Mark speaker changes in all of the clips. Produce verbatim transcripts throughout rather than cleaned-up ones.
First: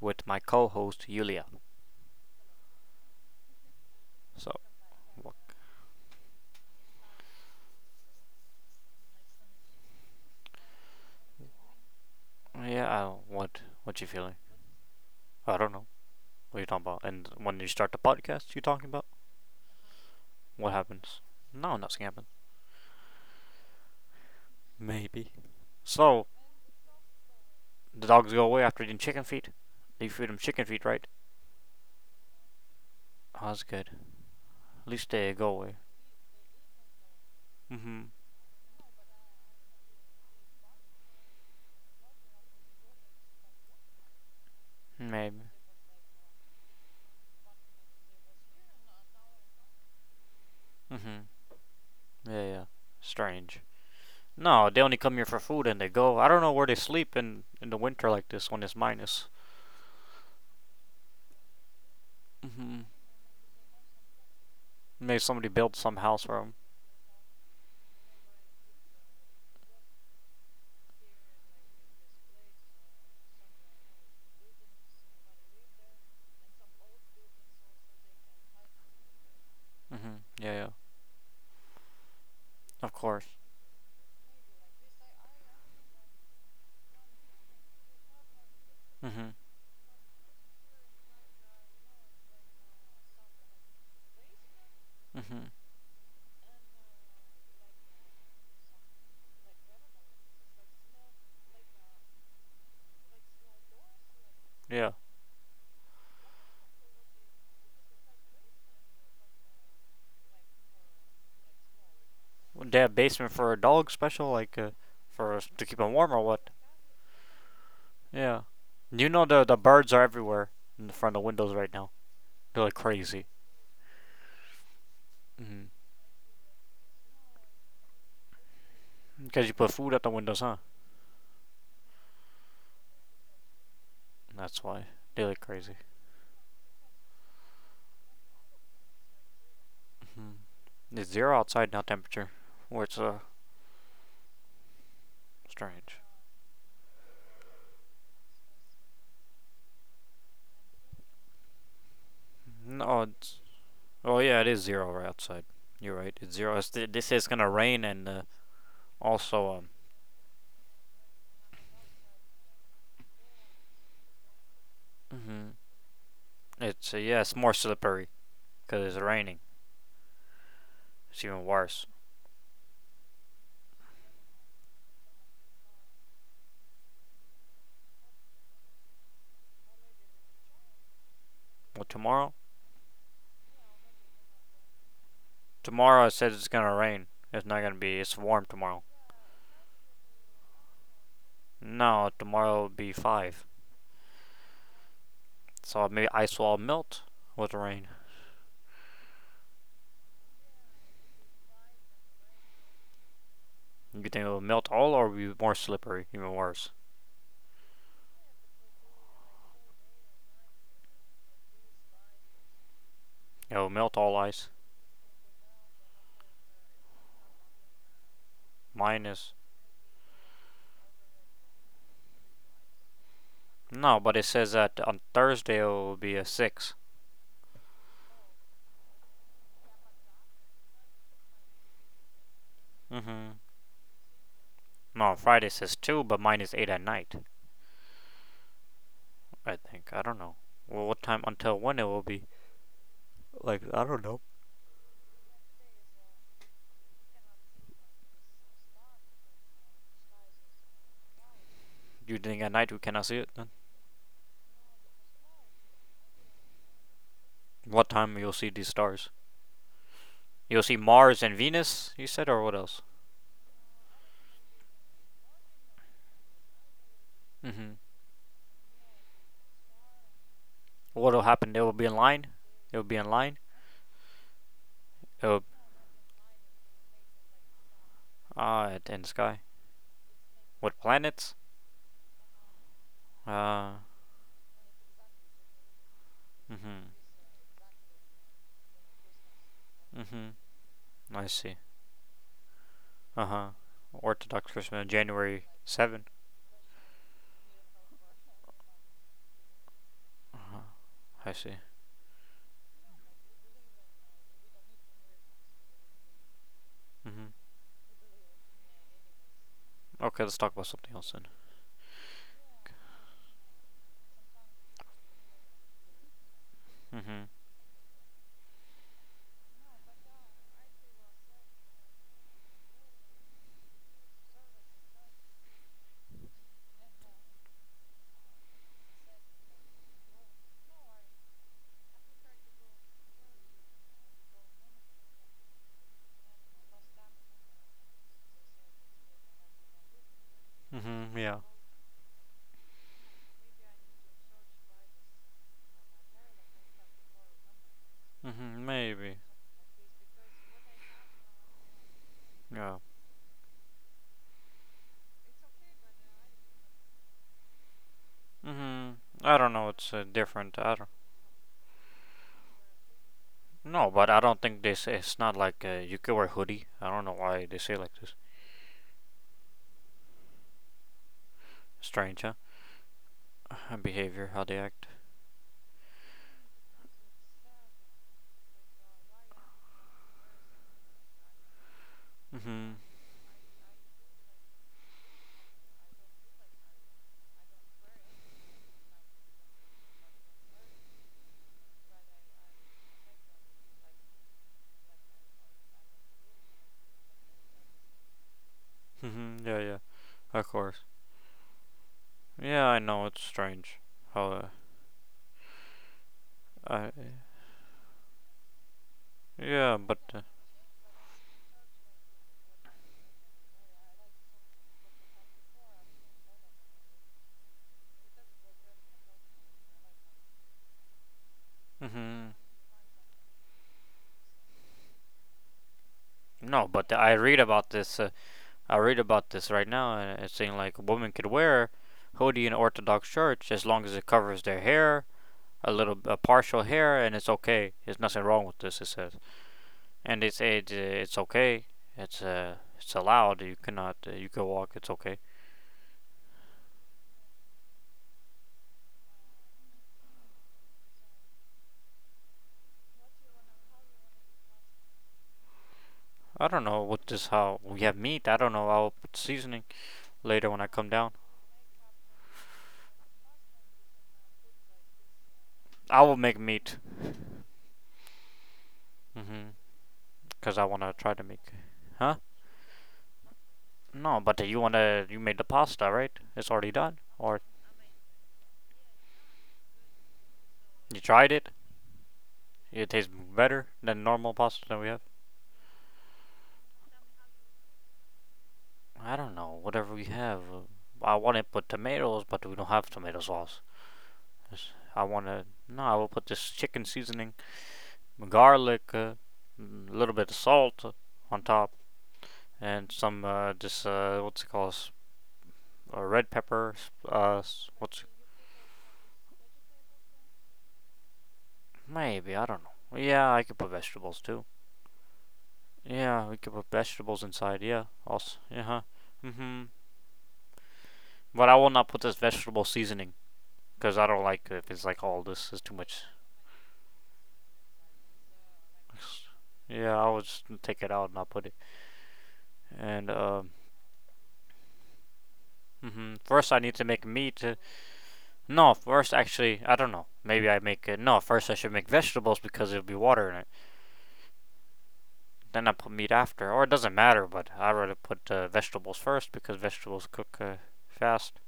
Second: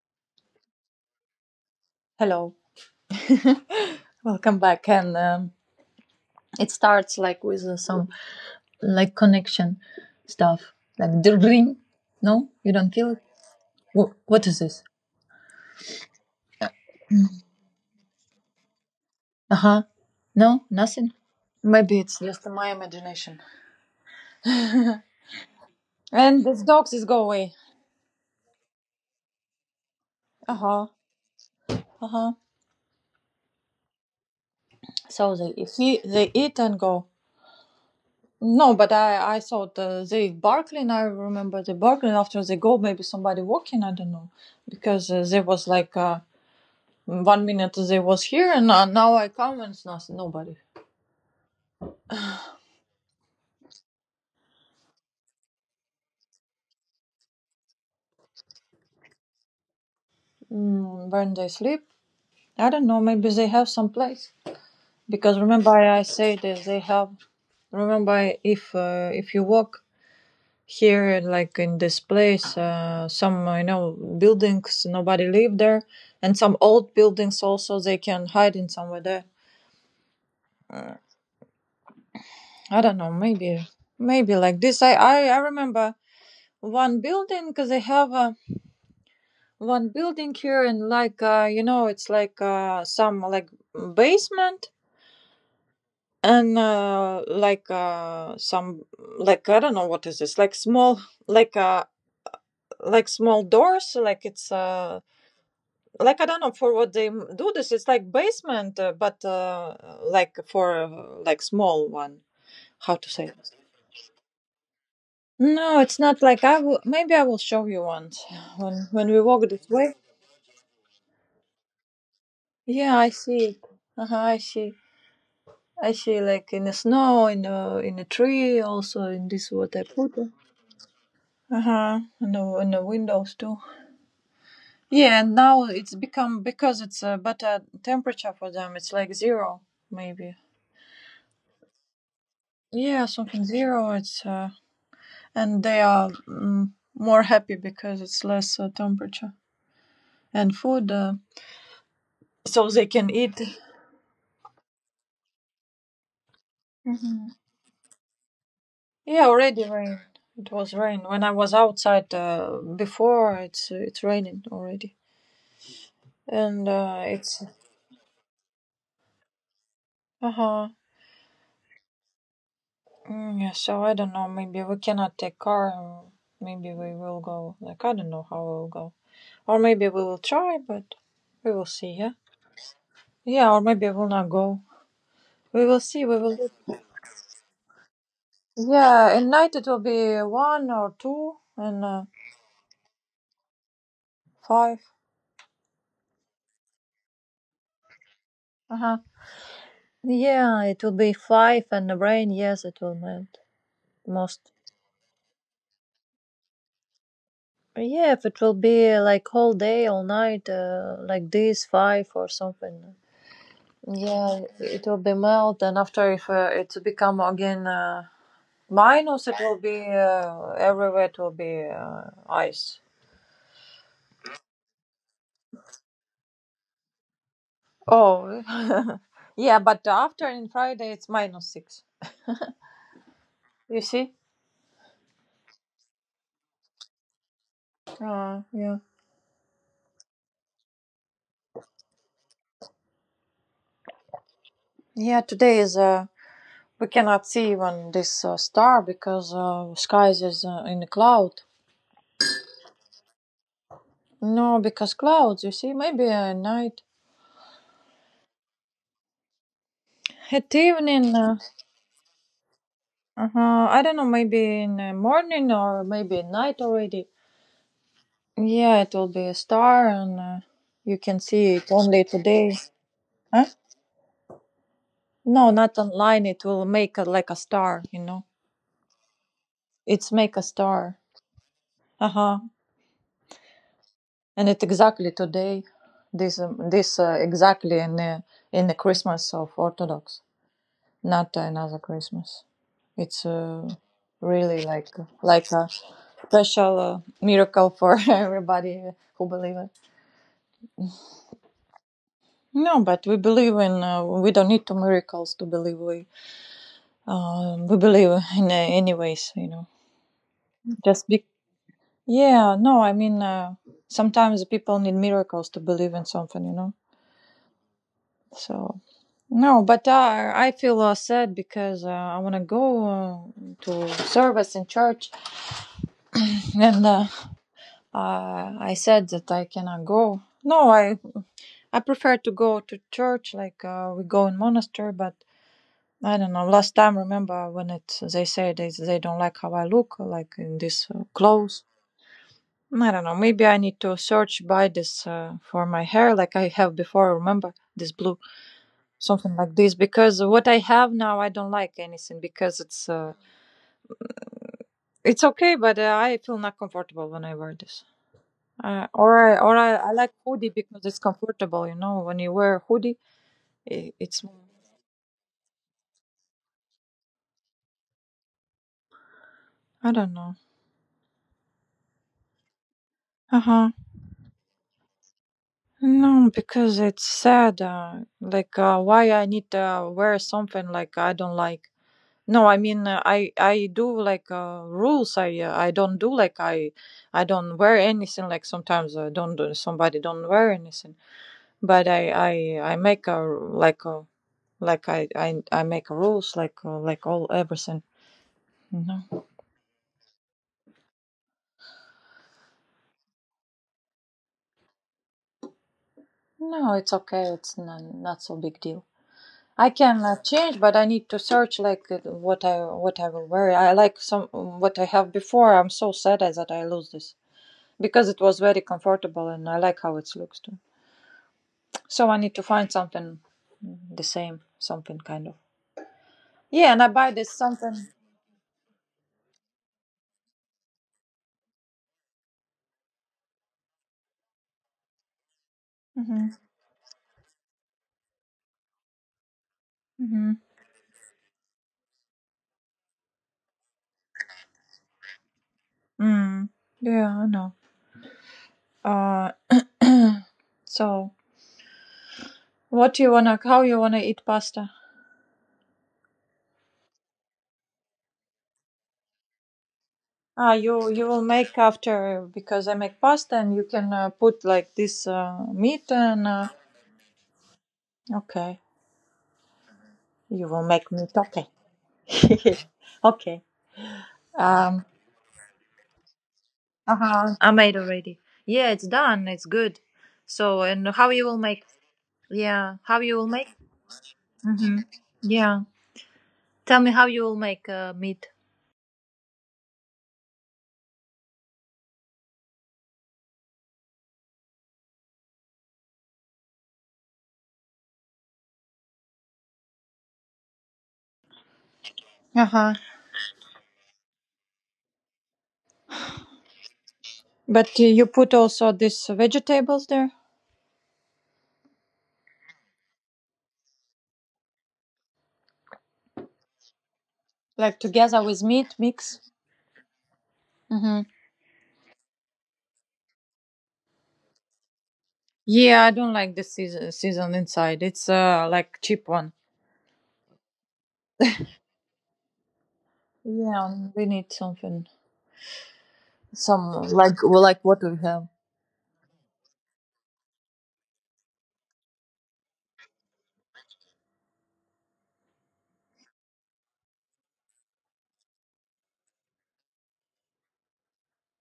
Speaker 1: with my co host, Yulia.
Speaker 2: Hello,
Speaker 1: So,
Speaker 2: welcome back. And um, It starts like with uh, some like connection stuff, like the ring. No, you
Speaker 1: yeah,
Speaker 2: don't
Speaker 1: I
Speaker 2: feel it.
Speaker 1: don't- what what you
Speaker 2: Wh-
Speaker 1: feeling?
Speaker 2: what is this?
Speaker 1: I don't know. What are you talking about? And when you start the podcast, you talking about?
Speaker 2: Uh huh. No,
Speaker 1: What
Speaker 2: nothing.
Speaker 1: happens? No,
Speaker 2: Maybe
Speaker 1: nothing
Speaker 2: it's
Speaker 1: happens.
Speaker 2: just my imagination.
Speaker 1: Maybe. So,
Speaker 2: And these dogs is go away.
Speaker 1: the dogs go away after eating chicken feet. They feed them
Speaker 2: Uh
Speaker 1: chicken feet,
Speaker 2: huh.
Speaker 1: right?
Speaker 2: Uh huh.
Speaker 1: Oh, that's good. At least they
Speaker 2: So
Speaker 1: go
Speaker 2: they
Speaker 1: away.
Speaker 2: if he, they eat and go.
Speaker 1: Mm hmm.
Speaker 2: No, but I I thought uh, they barking. I remember they barking after they go. Maybe somebody walking. I don't know because uh, there
Speaker 1: Maybe.
Speaker 2: was like. Uh, One minute they was here, and uh, now I come and it's nothing, nobody.
Speaker 1: Mm hmm. Yeah, yeah. Strange. No, they only come here for food and they go. I don't know where they sleep in, in the winter like this when it's minus.
Speaker 2: Mm, when they sleep, I
Speaker 1: Hmm.
Speaker 2: don't know. Maybe they have some place
Speaker 1: Maybe
Speaker 2: because
Speaker 1: somebody
Speaker 2: remember
Speaker 1: built
Speaker 2: I
Speaker 1: some
Speaker 2: I
Speaker 1: house
Speaker 2: say
Speaker 1: for them.
Speaker 2: that they have. Remember I- if uh, if you walk here like in this place, uh, some you know buildings nobody live there, and some old buildings also they can hide in somewhere there.
Speaker 1: Hmm. Yeah, yeah.
Speaker 2: Uh, I
Speaker 1: Of
Speaker 2: don't know.
Speaker 1: course.
Speaker 2: Maybe maybe like this. I I, I remember one building because they have. Um,
Speaker 1: Hmm.
Speaker 2: one building here, and like uh, you know it's like uh, some like basement,
Speaker 1: Hmm.
Speaker 2: and uh, like uh, some like i don't know what is this, like small, like uh like small doors, like it's
Speaker 1: Yeah.
Speaker 2: uh like i don't know for what they m- do this, it's like basement, uh, but uh like for uh, like small one,
Speaker 1: Would they
Speaker 2: how
Speaker 1: have
Speaker 2: to say
Speaker 1: basement
Speaker 2: it?
Speaker 1: for a dog special, like uh, for us to keep
Speaker 2: No,
Speaker 1: them
Speaker 2: it's
Speaker 1: warm or
Speaker 2: not like
Speaker 1: what?
Speaker 2: i will, maybe i will show you once
Speaker 1: Yeah.
Speaker 2: when
Speaker 1: You
Speaker 2: when we
Speaker 1: know,
Speaker 2: walk
Speaker 1: the the
Speaker 2: this
Speaker 1: birds
Speaker 2: way.
Speaker 1: are everywhere in the front of the windows right now. They're like
Speaker 2: Yeah, i
Speaker 1: crazy.
Speaker 2: see it. Uh-huh, i see.
Speaker 1: Hmm.
Speaker 2: I see, like in the snow, in the in the tree, also in
Speaker 1: Because
Speaker 2: this
Speaker 1: you put
Speaker 2: what I
Speaker 1: food at the
Speaker 2: put. Uh
Speaker 1: windows, huh?
Speaker 2: huh. And the, and the windows too.
Speaker 1: That's why
Speaker 2: Yeah,
Speaker 1: they
Speaker 2: and
Speaker 1: look
Speaker 2: now
Speaker 1: crazy.
Speaker 2: it's become because it's a better temperature for them. It's like zero, maybe.
Speaker 1: Hmm. It's zero outside now temperature, where it's
Speaker 2: Yeah,
Speaker 1: uh,
Speaker 2: something zero. It's uh, and they
Speaker 1: Strange.
Speaker 2: are, mm, more happy because it's less uh, temperature and food, uh, so they
Speaker 1: No,
Speaker 2: can
Speaker 1: it's.
Speaker 2: eat.
Speaker 1: Oh yeah, it is zero right outside. You're right. It's zero. It's, th- this is
Speaker 2: Hmm.
Speaker 1: gonna rain and uh,
Speaker 2: Yeah,
Speaker 1: also.
Speaker 2: already rain. It was rain when I was outside uh, before. It's it's raining already,
Speaker 1: um. Hmm.
Speaker 2: and
Speaker 1: It's uh,
Speaker 2: uh,
Speaker 1: yeah, it's
Speaker 2: it's.
Speaker 1: more slippery because it's raining.
Speaker 2: Uh-huh.
Speaker 1: It's even worse.
Speaker 2: Mm, yeah, so I don't know, maybe we cannot take car, and maybe we will go, like, I don't know how we'll go. Or maybe we will try, but we will
Speaker 1: Well,
Speaker 2: see, yeah?
Speaker 1: tomorrow.
Speaker 2: Yeah, or maybe we'll not go. We will
Speaker 1: Tomorrow
Speaker 2: see,
Speaker 1: it
Speaker 2: we
Speaker 1: says it's
Speaker 2: will.
Speaker 1: gonna rain. It's not gonna be. It's warm tomorrow.
Speaker 2: Yeah, at night it will be one or two, and uh,
Speaker 1: No, tomorrow will be five.
Speaker 2: five.
Speaker 1: So maybe ice will melt with the rain.
Speaker 2: Uh-huh. Yeah, it will be five and the rain, yes, it will melt
Speaker 1: You think it will
Speaker 2: most.
Speaker 1: melt all, or be more slippery, even worse.
Speaker 2: Yeah, if it will be like whole day, all night, uh, like this, five or something.
Speaker 1: It will melt all
Speaker 2: Yeah,
Speaker 1: ice.
Speaker 2: it will be melt, and after if uh, it become again uh, minus,
Speaker 1: Minus.
Speaker 2: it will be uh, everywhere. It will be uh, ice.
Speaker 1: No, but it says that on Thursday it will be a six.
Speaker 2: Oh, yeah, but after in Friday it's minus six.
Speaker 1: Mm-hmm.
Speaker 2: You see?
Speaker 1: No, Friday says two, but mine is eight at night,
Speaker 2: Uh, yeah.
Speaker 1: I think. I don't know. Well, what time until when it will be? Like, I don't know.
Speaker 2: Yeah, today is uh, we cannot see even this uh, star because uh, skies is uh, in the cloud.
Speaker 1: You think at night we cannot see it then?
Speaker 2: No, because clouds. You see, maybe at night,
Speaker 1: What time you'll see these stars?
Speaker 2: at
Speaker 1: You'll see
Speaker 2: evening.
Speaker 1: Mars
Speaker 2: Uh,
Speaker 1: and Venus, you said, or what else?
Speaker 2: uh I don't know. Maybe in the morning or maybe at night already.
Speaker 1: Mm-hmm.
Speaker 2: Yeah, it will be a star, and uh, you can
Speaker 1: What'll
Speaker 2: see
Speaker 1: happen? It
Speaker 2: it
Speaker 1: will be in
Speaker 2: only
Speaker 1: line.
Speaker 2: today.
Speaker 1: It will be in line.
Speaker 2: Huh?
Speaker 1: It will,
Speaker 2: No, not online. It will make a, like a star, you know.
Speaker 1: ah, it- in the sky.
Speaker 2: It's make a
Speaker 1: What
Speaker 2: star.
Speaker 1: planets?
Speaker 2: Uh huh.
Speaker 1: Uh,
Speaker 2: And it exactly today, this um,
Speaker 1: mm-hmm.
Speaker 2: this uh, exactly in uh, in the Christmas of Orthodox,
Speaker 1: Mm-hmm. I
Speaker 2: not
Speaker 1: see.
Speaker 2: another Christmas. It's
Speaker 1: Uh-huh.
Speaker 2: uh,
Speaker 1: Orthodox
Speaker 2: really
Speaker 1: Christmas,
Speaker 2: like
Speaker 1: January
Speaker 2: like a
Speaker 1: 7.
Speaker 2: special uh, miracle for everybody who believe it.
Speaker 1: Uh-huh. I see.
Speaker 2: No, but we believe in. Uh, we don't need two miracles to believe. we
Speaker 1: Mhm.
Speaker 2: um, we believe in uh, anyways, you know
Speaker 1: Okay, let's talk about something
Speaker 2: just
Speaker 1: else then.
Speaker 2: be. Yeah, no, i mean, uh, sometimes people need miracles to believe in something, you know
Speaker 1: Mhm.
Speaker 2: so. No, but uh, i feel uh, sad because uh, i want to go uh, to service in church and uh, uh, i said that i cannot go. No, i i prefer to go to church like uh, we go in monastery, but I don't know. Last time, remember when it they say they they don't like how I look, like in this uh,
Speaker 1: Mhm. Yeah.
Speaker 2: clothes. I don't know. Maybe I need to search by this, uh, for my hair, like I have before. Remember this blue,
Speaker 1: Mhm. Maybe.
Speaker 2: something like this. Because what I have now, I don't like anything because
Speaker 1: Yeah.
Speaker 2: it's uh, it's okay, but uh, I feel not comfortable when I wear this. Uh,
Speaker 1: Mhm.
Speaker 2: or
Speaker 1: I
Speaker 2: I
Speaker 1: don't
Speaker 2: or
Speaker 1: know.
Speaker 2: I,
Speaker 1: It's
Speaker 2: I
Speaker 1: uh,
Speaker 2: like hoodie
Speaker 1: different. I
Speaker 2: because
Speaker 1: don't.
Speaker 2: it's comfortable. You know, when you wear a hoodie,
Speaker 1: No,
Speaker 2: i
Speaker 1: but I
Speaker 2: it's
Speaker 1: don't think they say it's not like uh, you could wear hoodie. I don't know why they say it like this.
Speaker 2: I don't know.
Speaker 1: Strange, huh?
Speaker 2: Uh huh.
Speaker 1: Uh, behavior, how they act.
Speaker 2: No, because it's sad. Uh, like uh, why I need to wear something like I don't like. No, I
Speaker 1: Mhm.
Speaker 2: mean uh, I I do like uh, rules. I uh, I don't do like I I don't wear anything. Like sometimes uh, don't do- somebody don't wear anything. But I I I make a like a like I I I make rules like uh, like all everything. No,
Speaker 1: Mhm. Yeah. Yeah. Of course. Yeah, I know it's strange. How. Uh,
Speaker 2: no,
Speaker 1: I.
Speaker 2: it's okay. It's not not so big deal. I
Speaker 1: Yeah, but.
Speaker 2: can
Speaker 1: Uh,
Speaker 2: uh, change, but I need to search like uh, what I what I will wear. I like some what I have before. I'm so sad that I lose this because it was very comfortable, and I like how it looks too. So I
Speaker 1: mhm.
Speaker 2: need to find something, mm, the same, something kind of.
Speaker 1: No,
Speaker 2: Yeah, and I
Speaker 1: but I
Speaker 2: buy this
Speaker 1: read about
Speaker 2: something.
Speaker 1: this. Uh, I read about this right now, and it's saying like women could wear hoodie in Orthodox Church as long as it covers their hair, a little a
Speaker 2: Mm-hmm.
Speaker 1: partial hair, and it's okay. There's nothing wrong with this. It says, and
Speaker 2: Mm-hmm.
Speaker 1: it's it, it's okay. It's uh it's allowed. You cannot uh, you can walk. It's okay.
Speaker 2: Mm. Yeah, I know. Uh, so what you wanna? How you wanna eat pasta?
Speaker 1: I don't know what this how we have meat. I don't know. I'll put seasoning later
Speaker 2: Ah,
Speaker 1: when I come
Speaker 2: you
Speaker 1: down.
Speaker 2: you will make after because I make pasta, and you can uh, put like this uh, meat
Speaker 1: I will
Speaker 2: and
Speaker 1: make
Speaker 2: uh,
Speaker 1: meat.
Speaker 2: okay,
Speaker 1: Mhm.
Speaker 2: you
Speaker 1: Cause I
Speaker 2: will
Speaker 1: wanna
Speaker 2: make
Speaker 1: try
Speaker 2: meat.
Speaker 1: to
Speaker 2: Okay,
Speaker 1: make. Huh?
Speaker 2: okay.
Speaker 1: No, but you
Speaker 2: Um,
Speaker 1: wanna you made the pasta, right? It's already done,
Speaker 2: uh huh.
Speaker 1: or
Speaker 2: I made already. Yeah, it's done. It's good. So and
Speaker 1: you
Speaker 2: how you
Speaker 1: tried
Speaker 2: will
Speaker 1: it.
Speaker 2: make? Yeah,
Speaker 1: It
Speaker 2: how
Speaker 1: tastes
Speaker 2: you will make?
Speaker 1: better than normal pasta that
Speaker 2: Hmm.
Speaker 1: we have.
Speaker 2: Yeah. Tell me how you will make uh, meat.
Speaker 1: I don't know. Whatever we have, uh, I want to put tomatoes, but we don't have tomato sauce. Yes, I want to. No, I will put this chicken seasoning, garlic, a uh, little bit of salt on top,
Speaker 2: Uh huh.
Speaker 1: and some uh, this uh, what's it called? S- Uh, red pepper. s- Uh,
Speaker 2: But you
Speaker 1: what's
Speaker 2: you put also these vegetables there,
Speaker 1: maybe I don't know. Yeah, I could put vegetables too. Yeah, we could put vegetables inside. Yeah,
Speaker 2: like together
Speaker 1: also,
Speaker 2: with
Speaker 1: uh huh.
Speaker 2: meat mix.
Speaker 1: Mhm.
Speaker 2: Mm-hmm.
Speaker 1: But I will not put this vegetable seasoning because I don't like it if it's like all this is too
Speaker 2: Yeah, I
Speaker 1: much.
Speaker 2: don't like the season season inside. It's uh like cheap one.
Speaker 1: Yeah, I will just take it out and not put it. And um,
Speaker 2: Yeah, we need something,
Speaker 1: hmm, first I
Speaker 2: some
Speaker 1: need to make
Speaker 2: like,
Speaker 1: meat.
Speaker 2: well,
Speaker 1: uh,
Speaker 2: like what we have.
Speaker 1: No, first actually I don't know. Maybe I make it. No, first I should make vegetables because there'll be water in it. Then I put meat after, or it doesn't matter. But I rather put uh, vegetables first because vegetables cook uh, fast.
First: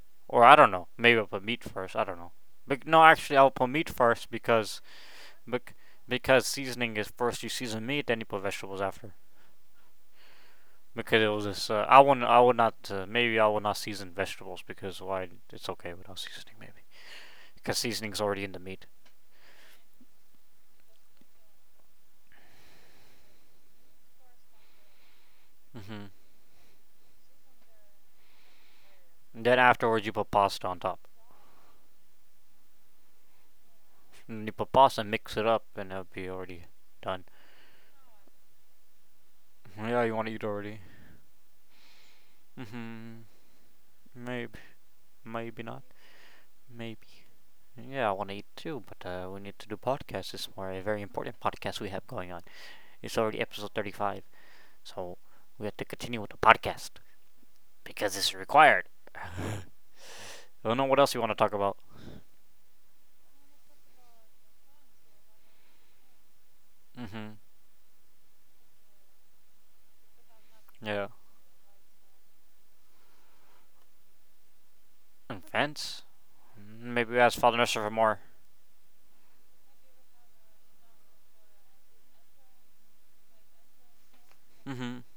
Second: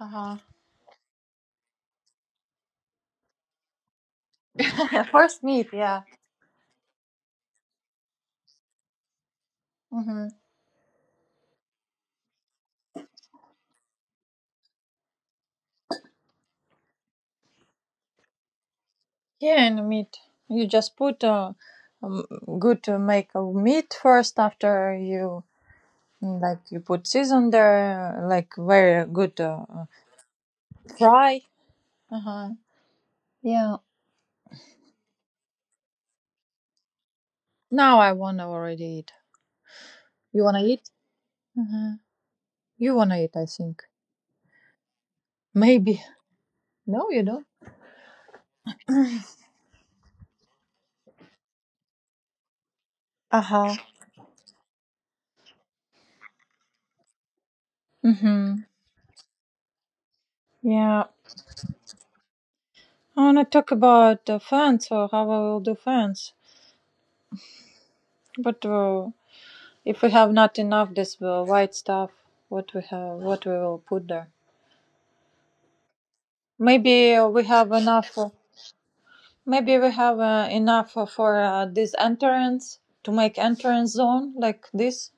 Speaker 2: Uh huh.
Speaker 1: Or I don't know. Maybe I'll put meat first. I don't know. But no, actually, I'll put meat first because
Speaker 2: First meat,
Speaker 1: bec-
Speaker 2: yeah.
Speaker 1: because seasoning is first. You season meat, then you put vegetables after.
Speaker 2: Mm-hmm.
Speaker 1: Because it was this. Uh, I wouldn't. I would not. Uh, maybe I would not season vegetables because why? It's okay without seasoning. Maybe because seasoning's already in the meat.
Speaker 2: Yeah, and meat. You just put uh, um, good to make a meat first after you.
Speaker 1: Hmm.
Speaker 2: Like you put season there, like very good
Speaker 1: Then
Speaker 2: uh, uh,
Speaker 1: afterwards, you put pasta on top.
Speaker 2: fry. Uh huh. Yeah.
Speaker 1: And you put pasta, and mix it up, and it'll be already done.
Speaker 2: Now I wanna already eat.
Speaker 1: Yeah, you want to
Speaker 2: You
Speaker 1: eat
Speaker 2: wanna
Speaker 1: already.
Speaker 2: eat? Uh huh. You wanna
Speaker 1: Hmm.
Speaker 2: eat? I think.
Speaker 1: Maybe. Maybe not.
Speaker 2: Maybe. No,
Speaker 1: Maybe.
Speaker 2: you don't.
Speaker 1: Yeah, I want to eat too, but uh, we need to do podcast this more. A very important podcast we have going on. It's
Speaker 2: Uh
Speaker 1: already episode
Speaker 2: huh.
Speaker 1: thirty-five, so we have to continue with the podcast
Speaker 2: Mm
Speaker 1: because it's
Speaker 2: hmm.
Speaker 1: required. I don't know what
Speaker 2: Yeah.
Speaker 1: else you want to talk about.
Speaker 2: I wanna talk about uh, fans, or how I will do fans.
Speaker 1: Mm-hmm.
Speaker 2: But uh, if we have not enough
Speaker 1: Yeah.
Speaker 2: this uh, white stuff, what we have, what we will put there?
Speaker 1: And fence.
Speaker 2: Maybe
Speaker 1: Maybe we
Speaker 2: uh,
Speaker 1: ask
Speaker 2: we
Speaker 1: Father
Speaker 2: have
Speaker 1: Nestor for
Speaker 2: enough.
Speaker 1: more.
Speaker 2: Uh, Maybe we have uh, enough uh, for uh, this entrance, to make entrance zone like
Speaker 1: Mm-hmm.
Speaker 2: this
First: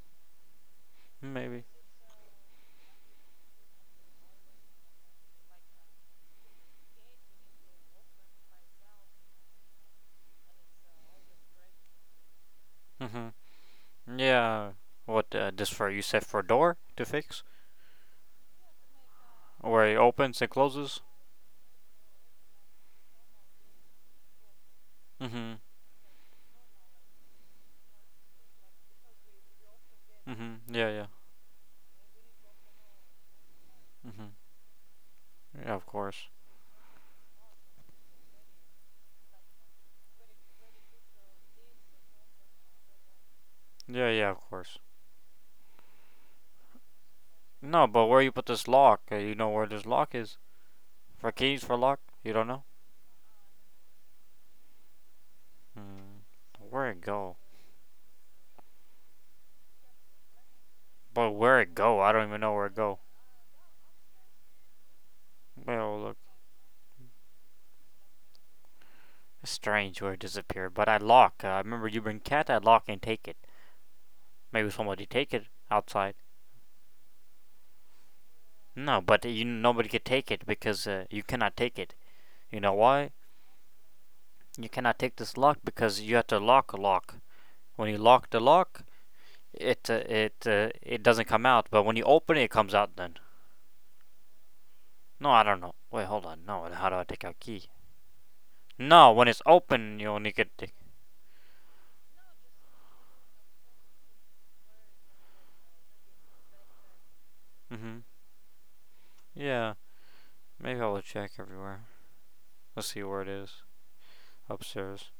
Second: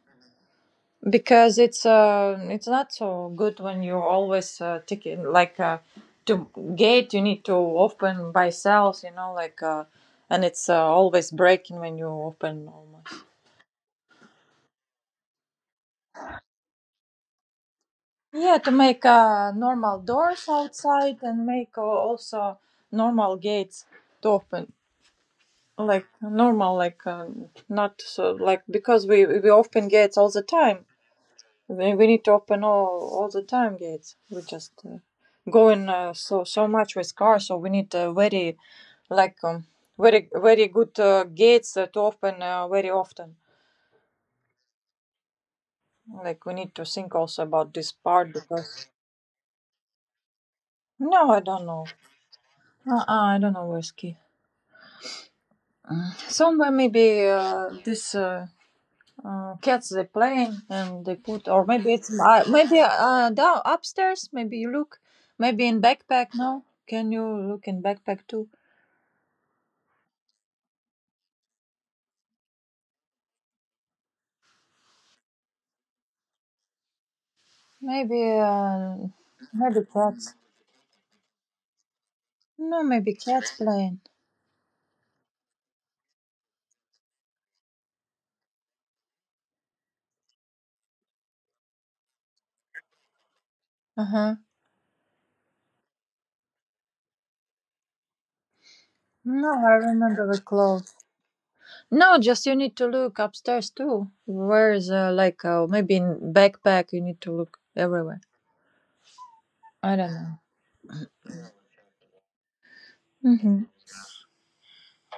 Speaker 2: because
Speaker 1: Maybe.
Speaker 2: it's uh, it's not so good when you're always uh, taking like uh, to gate you need to open by cells, you know like uh, and it's uh, always breaking when you open almost.
Speaker 1: Mm-hmm. Yeah. What uh, this for? You said for a door to fix,
Speaker 2: Yeah, to make uh,
Speaker 1: where it
Speaker 2: normal
Speaker 1: opens
Speaker 2: doors
Speaker 1: and closes.
Speaker 2: outside, and make uh, also normal gates to open
Speaker 1: Mm-hmm.
Speaker 2: like normal, like uh, not so like, because we we open gates all the
Speaker 1: Mm-hmm.
Speaker 2: time.
Speaker 1: Yeah, yeah.
Speaker 2: We we need to open all all the time gates.
Speaker 1: Mm-hmm.
Speaker 2: We just uh,
Speaker 1: Yeah, of
Speaker 2: going uh,
Speaker 1: course.
Speaker 2: so so much with cars, so we need uh, very like um, very very good uh, gates uh, to open uh, very often.
Speaker 1: Yeah, yeah, of course.
Speaker 2: Like we need to think also about
Speaker 1: No,
Speaker 2: this
Speaker 1: but where you
Speaker 2: part
Speaker 1: put this
Speaker 2: because
Speaker 1: lock? Uh, you know where this lock is?
Speaker 2: no,
Speaker 1: For
Speaker 2: I
Speaker 1: keys,
Speaker 2: don't
Speaker 1: for
Speaker 2: know.
Speaker 1: lock? You don't know?
Speaker 2: Uh, uh, I don't know whiskey.
Speaker 1: Hmm.
Speaker 2: Somewhere
Speaker 1: Where it
Speaker 2: maybe
Speaker 1: go?
Speaker 2: uh, this uh, uh, cats they playing and they
Speaker 1: But
Speaker 2: put,
Speaker 1: where
Speaker 2: or
Speaker 1: it
Speaker 2: maybe
Speaker 1: go?
Speaker 2: it's
Speaker 1: I don't even
Speaker 2: uh,
Speaker 1: know where it
Speaker 2: maybe
Speaker 1: go.
Speaker 2: uh, down upstairs. Maybe you look maybe in
Speaker 1: Well, look.
Speaker 2: backpack. No, can you look in backpack too?
Speaker 1: It's strange where it disappeared. But I lock. Uh, I remember you bring cat that lock and take it. Maybe somebody take it outside.
Speaker 2: Maybe, uh,
Speaker 1: No, but you
Speaker 2: maybe
Speaker 1: nobody could take
Speaker 2: cats.
Speaker 1: it because uh, you cannot take it. You know
Speaker 2: No,
Speaker 1: why?
Speaker 2: maybe cats playing.
Speaker 1: You cannot take this lock because you have to lock a lock. When you lock the lock, it uh, it uh, it doesn't come out, but when you open it, it comes out. Then
Speaker 2: Uh huh.
Speaker 1: no, I don't know. Wait, hold on. No, how do I take out key? No, when it's
Speaker 2: No, I
Speaker 1: open, you only
Speaker 2: remember it
Speaker 1: get. The...
Speaker 2: close. No, just you need to look upstairs too. Where's uh, like uh, maybe in backpack? You need to look
Speaker 1: Mhm.
Speaker 2: everywhere.
Speaker 1: Yeah.
Speaker 2: I don't know.
Speaker 1: Maybe I will check everywhere. Let's see where it is.
Speaker 2: Mm-hmm.
Speaker 1: Upstairs.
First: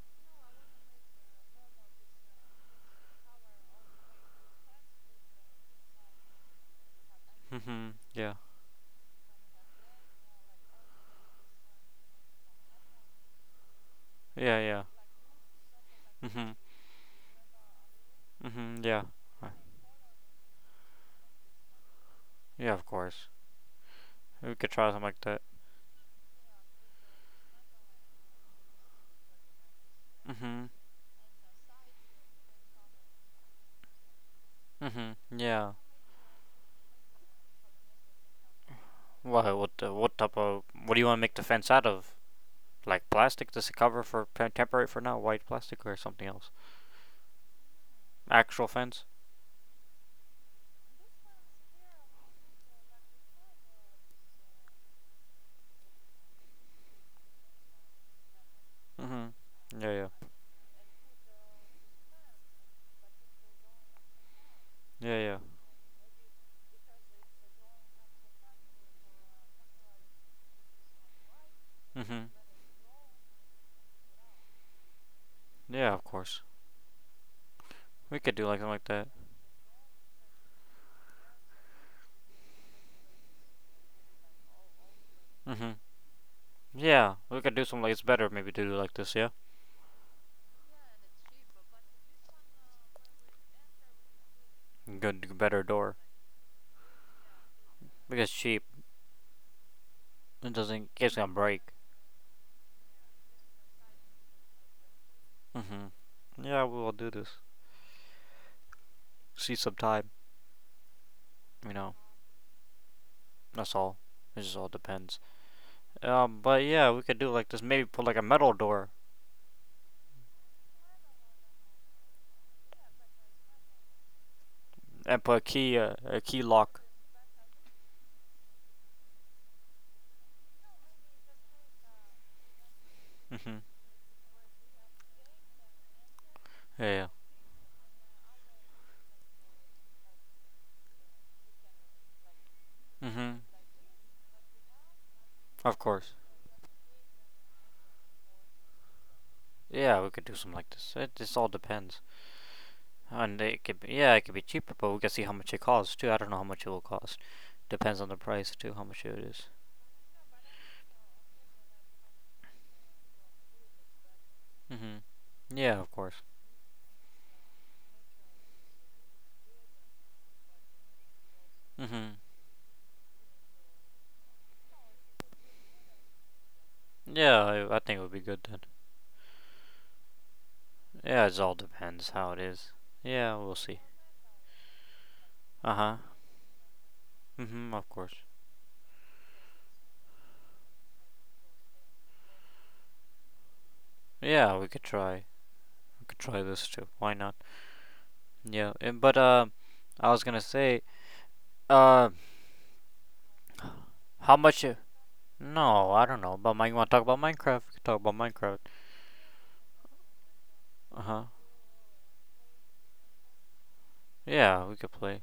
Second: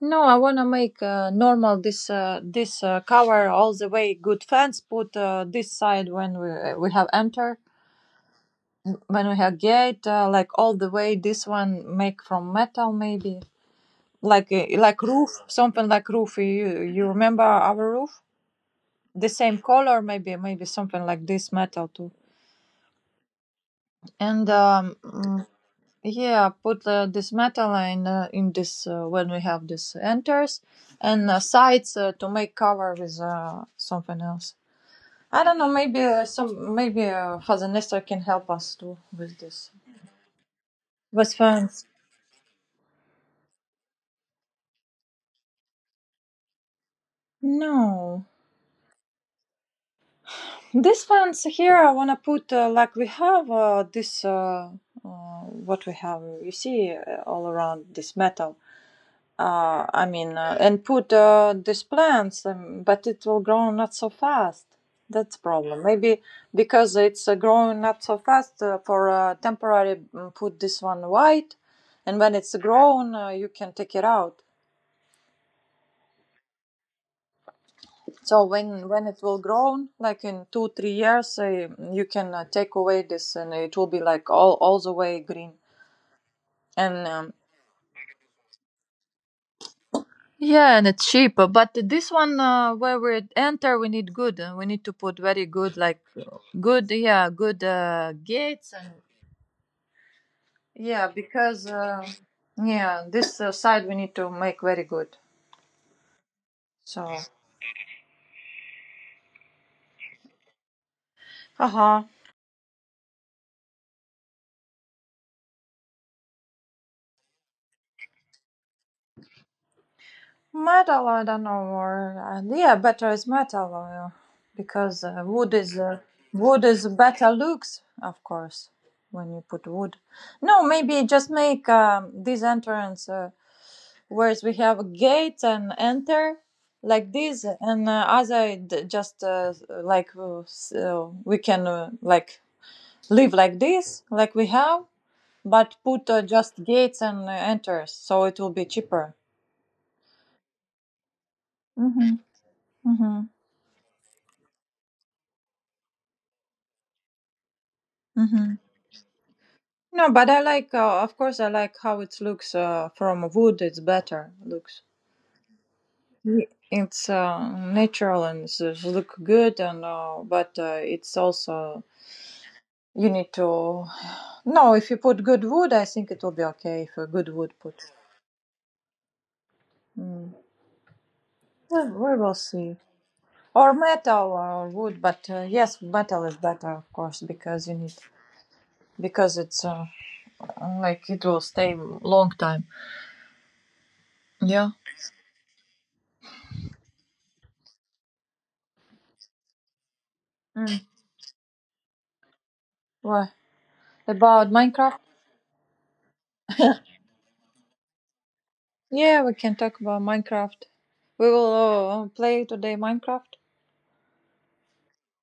Speaker 2: No, I wanna make uh, normal this uh, this uh, cover all the way. Good fence, put uh, this side when we uh, we have enter,
Speaker 1: Mhm. Yeah.
Speaker 2: when we have gate uh, like all the way. This one make from metal, maybe like
Speaker 1: Yeah.
Speaker 2: a-
Speaker 1: Yeah.
Speaker 2: like roof, something like roof.
Speaker 1: Mhm.
Speaker 2: You, you remember our roof?
Speaker 1: Mhm. Yeah.
Speaker 2: The
Speaker 1: Uh,
Speaker 2: same color, maybe maybe something like this metal too.
Speaker 1: yeah. Of course.
Speaker 2: And
Speaker 1: We could try
Speaker 2: um
Speaker 1: something like that.
Speaker 2: mm, yeah, put uh, this metal in uh, in this uh, when we have this enters.
Speaker 1: Mhm.
Speaker 2: And uh, sides uh, to make cover with uh, something else.
Speaker 1: Mhm.
Speaker 2: I don't know,
Speaker 1: Yeah.
Speaker 2: maybe uh, some, maybe uh, Father Nestor can help us too with
Speaker 1: What?
Speaker 2: this,
Speaker 1: What? Uh, what type of? What do you want to
Speaker 2: with
Speaker 1: make the fence
Speaker 2: fence.
Speaker 1: out of? Like plastic? Just a cover for temporary for now? White plastic or something else?
Speaker 2: No,
Speaker 1: Actual fence?
Speaker 2: these fans here, I wanna put uh, like we have uh, this uh, uh, what we have. You see uh, all around this metal.
Speaker 1: Hmm.
Speaker 2: Uh,
Speaker 1: Yeah,
Speaker 2: I
Speaker 1: yeah.
Speaker 2: mean, uh, and put uh, these plants, um, but it will grow not so fast. That's
Speaker 1: Yeah,
Speaker 2: problem. Maybe because it's uh, growing not so fast uh, for uh, temporary. mm, Put this one white,
Speaker 1: yeah.
Speaker 2: and
Speaker 1: Hmm.
Speaker 2: when it's grown, uh, you can take it out.
Speaker 1: Yeah, of course. We could
Speaker 2: So
Speaker 1: do like something like
Speaker 2: when when
Speaker 1: that.
Speaker 2: it will grown, like in two three years, uh, you can uh, take away this, and it will be like all all the way green.
Speaker 1: Hmm.
Speaker 2: And
Speaker 1: Yeah,
Speaker 2: um,
Speaker 1: we could do something like it's better maybe to do like this, yeah?
Speaker 2: Yeah, and it's cheaper. But this one uh, where we enter, we need good. uh, We need to put
Speaker 1: Good,
Speaker 2: very
Speaker 1: better
Speaker 2: good,
Speaker 1: door.
Speaker 2: like good, yeah, good uh,
Speaker 1: Because cheap.
Speaker 2: gates and
Speaker 1: It doesn't,
Speaker 2: yeah,
Speaker 1: it's gonna
Speaker 2: because
Speaker 1: break.
Speaker 2: uh, yeah, this uh, side we need to make very good.
Speaker 1: Hmm. Yeah, we will
Speaker 2: So,
Speaker 1: do this. See some time, you know.
Speaker 2: haha.
Speaker 1: That's all. It just all depends. Um, but yeah, we could do like this. Maybe put like a metal door
Speaker 2: Metal, I don't know, or uh, yeah, better is metal, uh, because uh,
Speaker 1: and put a
Speaker 2: wood is
Speaker 1: key, uh,
Speaker 2: uh,
Speaker 1: a key
Speaker 2: wood
Speaker 1: lock.
Speaker 2: is better looks, of course, when you put wood. No, maybe just make um, this entrance, uh,
Speaker 1: Hmm.
Speaker 2: whereas we have a gate and enter
Speaker 1: Yeah,
Speaker 2: like this, and uh, other d- just uh, like uh, s- uh, we can uh, like
Speaker 1: yeah.
Speaker 2: live
Speaker 1: Hmm.
Speaker 2: like this, like we have, but
Speaker 1: Of
Speaker 2: put
Speaker 1: course.
Speaker 2: uh, just gates and uh, enters, so it will be cheaper.
Speaker 1: Yeah, we could do something like this. It just all depends.
Speaker 2: Mm-hmm. Mm-hmm.
Speaker 1: And it could be, yeah, it could be cheaper, but we could see how much it costs too. I don't know how much it will cost. Depends on the price
Speaker 2: Mm-hmm.
Speaker 1: too, how much it is.
Speaker 2: No, but I like, uh, of course, I like how it looks uh, from wood. It's better looks.
Speaker 1: Mm-hmm. Yeah, of course.
Speaker 2: Ye- It's uh, natural and it's, it's look good, and uh, but uh, it's also
Speaker 1: Mm-hmm.
Speaker 2: you need to. No, if you put good wood, I think it will be okay. If a good
Speaker 1: Yeah,
Speaker 2: wood put,
Speaker 1: I, I think it would be good then.
Speaker 2: mm.
Speaker 1: Yeah, it all
Speaker 2: Yeah,
Speaker 1: depends
Speaker 2: we
Speaker 1: how
Speaker 2: will
Speaker 1: it is.
Speaker 2: see.
Speaker 1: Yeah, we'll
Speaker 2: Or
Speaker 1: see.
Speaker 2: metal or wood, but uh, yes,
Speaker 1: Uh-huh.
Speaker 2: metal is better, of course, because
Speaker 1: Mm-hmm,
Speaker 2: you
Speaker 1: of
Speaker 2: need
Speaker 1: course.
Speaker 2: because it's uh, like it will stay long time.
Speaker 1: Yeah, we
Speaker 2: Yeah.
Speaker 1: could try. We could try this too. Why not? Yeah, and, but, uh, I was gonna
Speaker 2: Mm.
Speaker 1: say, uh,
Speaker 2: What
Speaker 1: how
Speaker 2: about
Speaker 1: much, uh,
Speaker 2: Minecraft?
Speaker 1: no, I don't know, about mine, you wanna talk about Minecraft? We could talk about Minecraft.
Speaker 2: Yeah, we can talk about Minecraft.
Speaker 1: Uh huh.
Speaker 2: We will uh, play today Minecraft.
Speaker 1: Yeah, we could play.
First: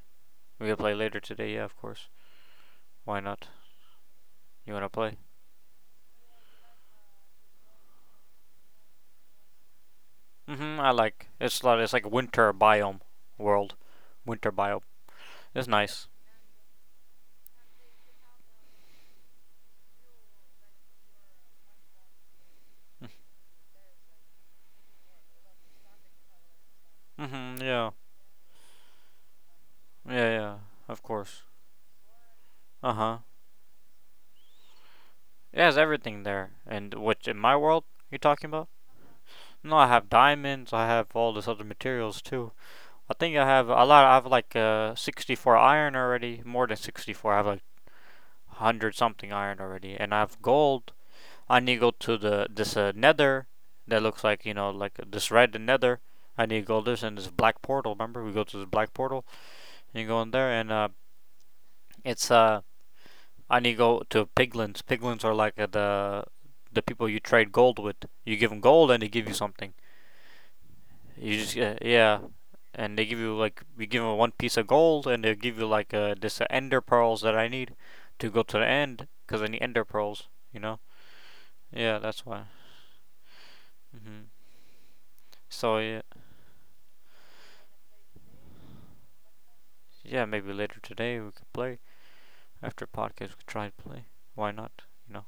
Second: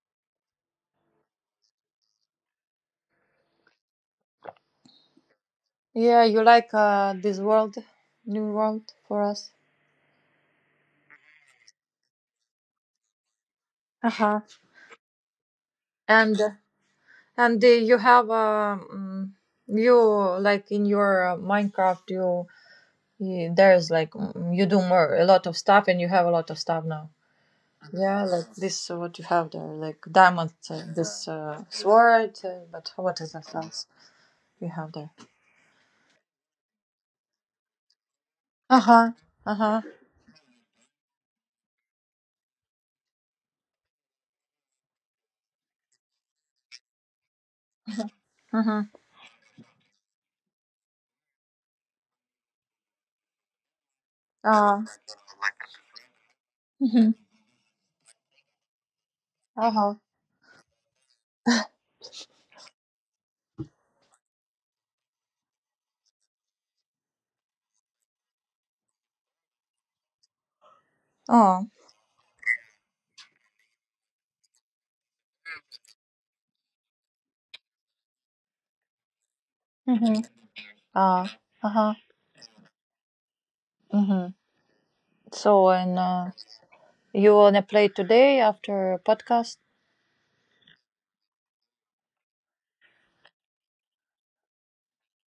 Speaker 1: We could play later today. Yeah, of course. Why not? You wanna play?
Speaker 2: Yeah, you like uh, this world, new world for us.
Speaker 1: Mhm. I like. It's like it's like winter biome world.
Speaker 2: Uh-huh.
Speaker 1: Winter biome. It's nice.
Speaker 2: And uh, and uh, you have um you like in your uh, Minecraft you, you there's like mm, you do more a lot of stuff and you have a lot of stuff now.
Speaker 1: Mhm. Yeah.
Speaker 2: Yeah, like this uh, what you have there, like
Speaker 1: Yeah.
Speaker 2: diamond,
Speaker 1: Yeah.
Speaker 2: uh,
Speaker 1: Of
Speaker 2: this
Speaker 1: course.
Speaker 2: uh, sword, uh, but
Speaker 1: Uh huh.
Speaker 2: what is that else you have there?
Speaker 1: It has everything there. And which in my world you talking about?
Speaker 2: Uh huh. Uh
Speaker 1: No,
Speaker 2: huh.
Speaker 1: I have diamonds. I have all this other materials too. I think I have a lot. I have like uh, sixty-four iron already. More than sixty-four. I have like
Speaker 2: Uh
Speaker 1: one hundred something iron already, and I have gold. I need to go to the this uh, nether that looks like you know
Speaker 2: huh.
Speaker 1: like this red the nether. I need to go this and this black portal. Remember, we go to this black portal
Speaker 2: Uh huh.
Speaker 1: and you go in there, and uh, it's uh, I need to go to piglins. Piglins are like uh, the the people you trade gold with. You give them gold and they give you something. You just
Speaker 2: Oh.
Speaker 1: uh, yeah, and they give you like we give them one piece of gold and they give you like uh, this uh, ender pearls that I need to go to the end because I need ender
Speaker 2: Mm-hmm.
Speaker 1: pearls. You know.
Speaker 2: Ah, uh-huh.
Speaker 1: Yeah, that's why. Hmm.
Speaker 2: Mm-hmm. So,
Speaker 1: So
Speaker 2: and
Speaker 1: yeah.
Speaker 2: uh, you wanna play today after podcast?
Speaker 1: Yeah, maybe later today we could play. After podcast, we could try and play. Why not? You know,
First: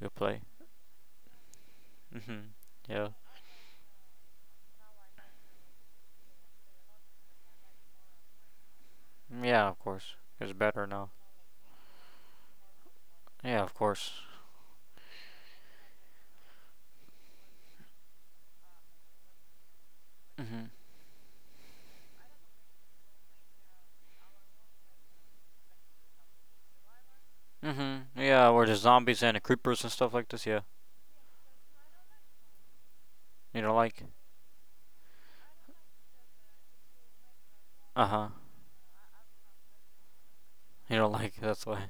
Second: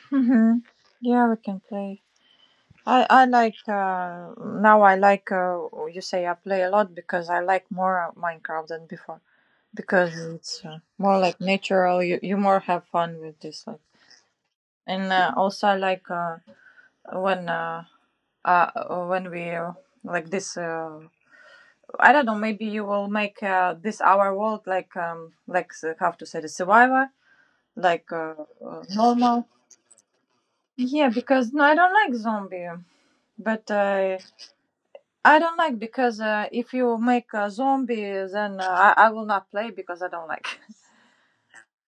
Speaker 1: We'll play.
Speaker 2: Mm-hmm. Yeah, we can play.
Speaker 1: Mhm.
Speaker 2: I
Speaker 1: Yeah.
Speaker 2: I like uh, now. I like uh, you say I play a lot because I like more uh, Minecraft than before
Speaker 1: Yeah, of course.
Speaker 2: because
Speaker 1: It's
Speaker 2: it's uh,
Speaker 1: better now.
Speaker 2: more like natural. You you more have fun with
Speaker 1: Yeah,
Speaker 2: this
Speaker 1: of
Speaker 2: like,
Speaker 1: course.
Speaker 2: and uh, also I like uh, when uh, uh when we uh, like this
Speaker 1: Mhm.
Speaker 2: uh, I don't know. Maybe you will make uh, this our world like um like uh, how to say the survivor
Speaker 1: Mhm.
Speaker 2: like uh,
Speaker 1: Yeah, where there's
Speaker 2: uh,
Speaker 1: zombies and
Speaker 2: normal.
Speaker 1: creepers and stuff like this. Yeah.
Speaker 2: Yeah, because no, I don't like zombie.
Speaker 1: You
Speaker 2: But
Speaker 1: don't like?
Speaker 2: uh, I don't like because uh, if you make a
Speaker 1: Uh
Speaker 2: zombie,
Speaker 1: huh.
Speaker 2: then uh, I, I will not play because I don't like.
Speaker 1: You don't like? That's why.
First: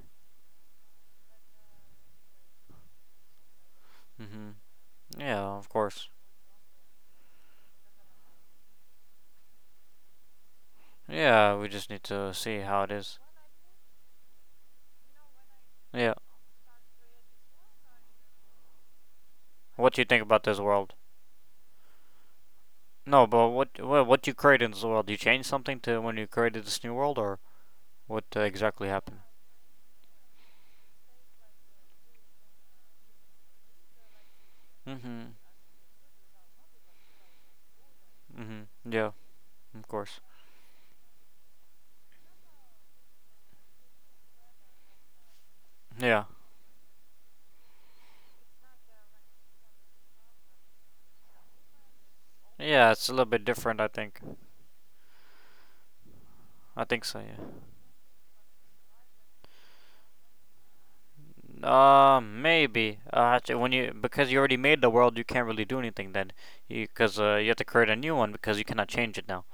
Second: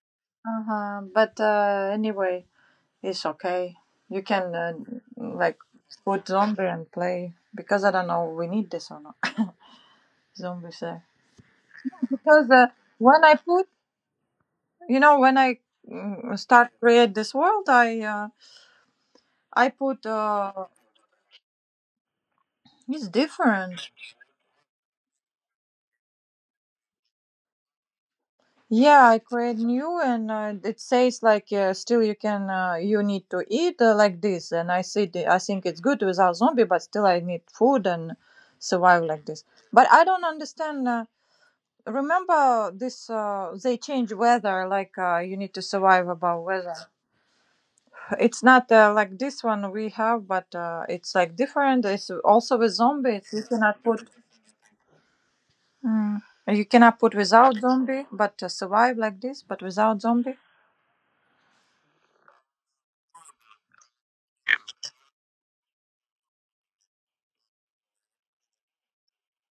Speaker 2: Uh huh. But uh, anyway, it's okay. You can
Speaker 1: Mhm.
Speaker 2: uh,
Speaker 1: Yeah,
Speaker 2: like
Speaker 1: of course.
Speaker 2: put zombie and play because I don't know we need this or not. zombie. Uh,
Speaker 1: Yeah, we just need to
Speaker 2: because
Speaker 1: see
Speaker 2: uh,
Speaker 1: how it is.
Speaker 2: when I put You know, when I
Speaker 1: Yeah.
Speaker 2: mm, start create this world, I uh, I
Speaker 1: What do you
Speaker 2: put
Speaker 1: think about this
Speaker 2: uh,
Speaker 1: world?
Speaker 2: it's
Speaker 1: No, but what
Speaker 2: different.
Speaker 1: what what you created in this world? You changed something to when you created this new world, or what uh, exactly
Speaker 2: Yeah, I
Speaker 1: happened?
Speaker 2: create new, and uh, it says like uh, still you can uh, you need to eat uh, like this, and I see the,
Speaker 1: Mhm.
Speaker 2: I think it's good without zombie, but still I need food and
Speaker 1: Mhm.
Speaker 2: survive
Speaker 1: Yeah,
Speaker 2: like this. But
Speaker 1: of
Speaker 2: I
Speaker 1: course.
Speaker 2: don't understand. Uh, remember this? Uh, they change weather, like uh, you need to survive
Speaker 1: Yeah.
Speaker 2: about weather. It's not uh, like this one we have, but uh, it's like different. It's also with
Speaker 1: Yeah, it's a little
Speaker 2: zombies. You
Speaker 1: bit different,
Speaker 2: cannot
Speaker 1: I
Speaker 2: put.
Speaker 1: think.
Speaker 2: Mm. You
Speaker 1: I
Speaker 2: cannot
Speaker 1: think
Speaker 2: put
Speaker 1: so, yeah.
Speaker 2: without zombie, but uh, survive like this, but without zombie.
Speaker 1: Uh, maybe. Uh, actu- when you, because you already made the world, you can't really do anything then, because uh, you have to create a new one because you cannot change it now.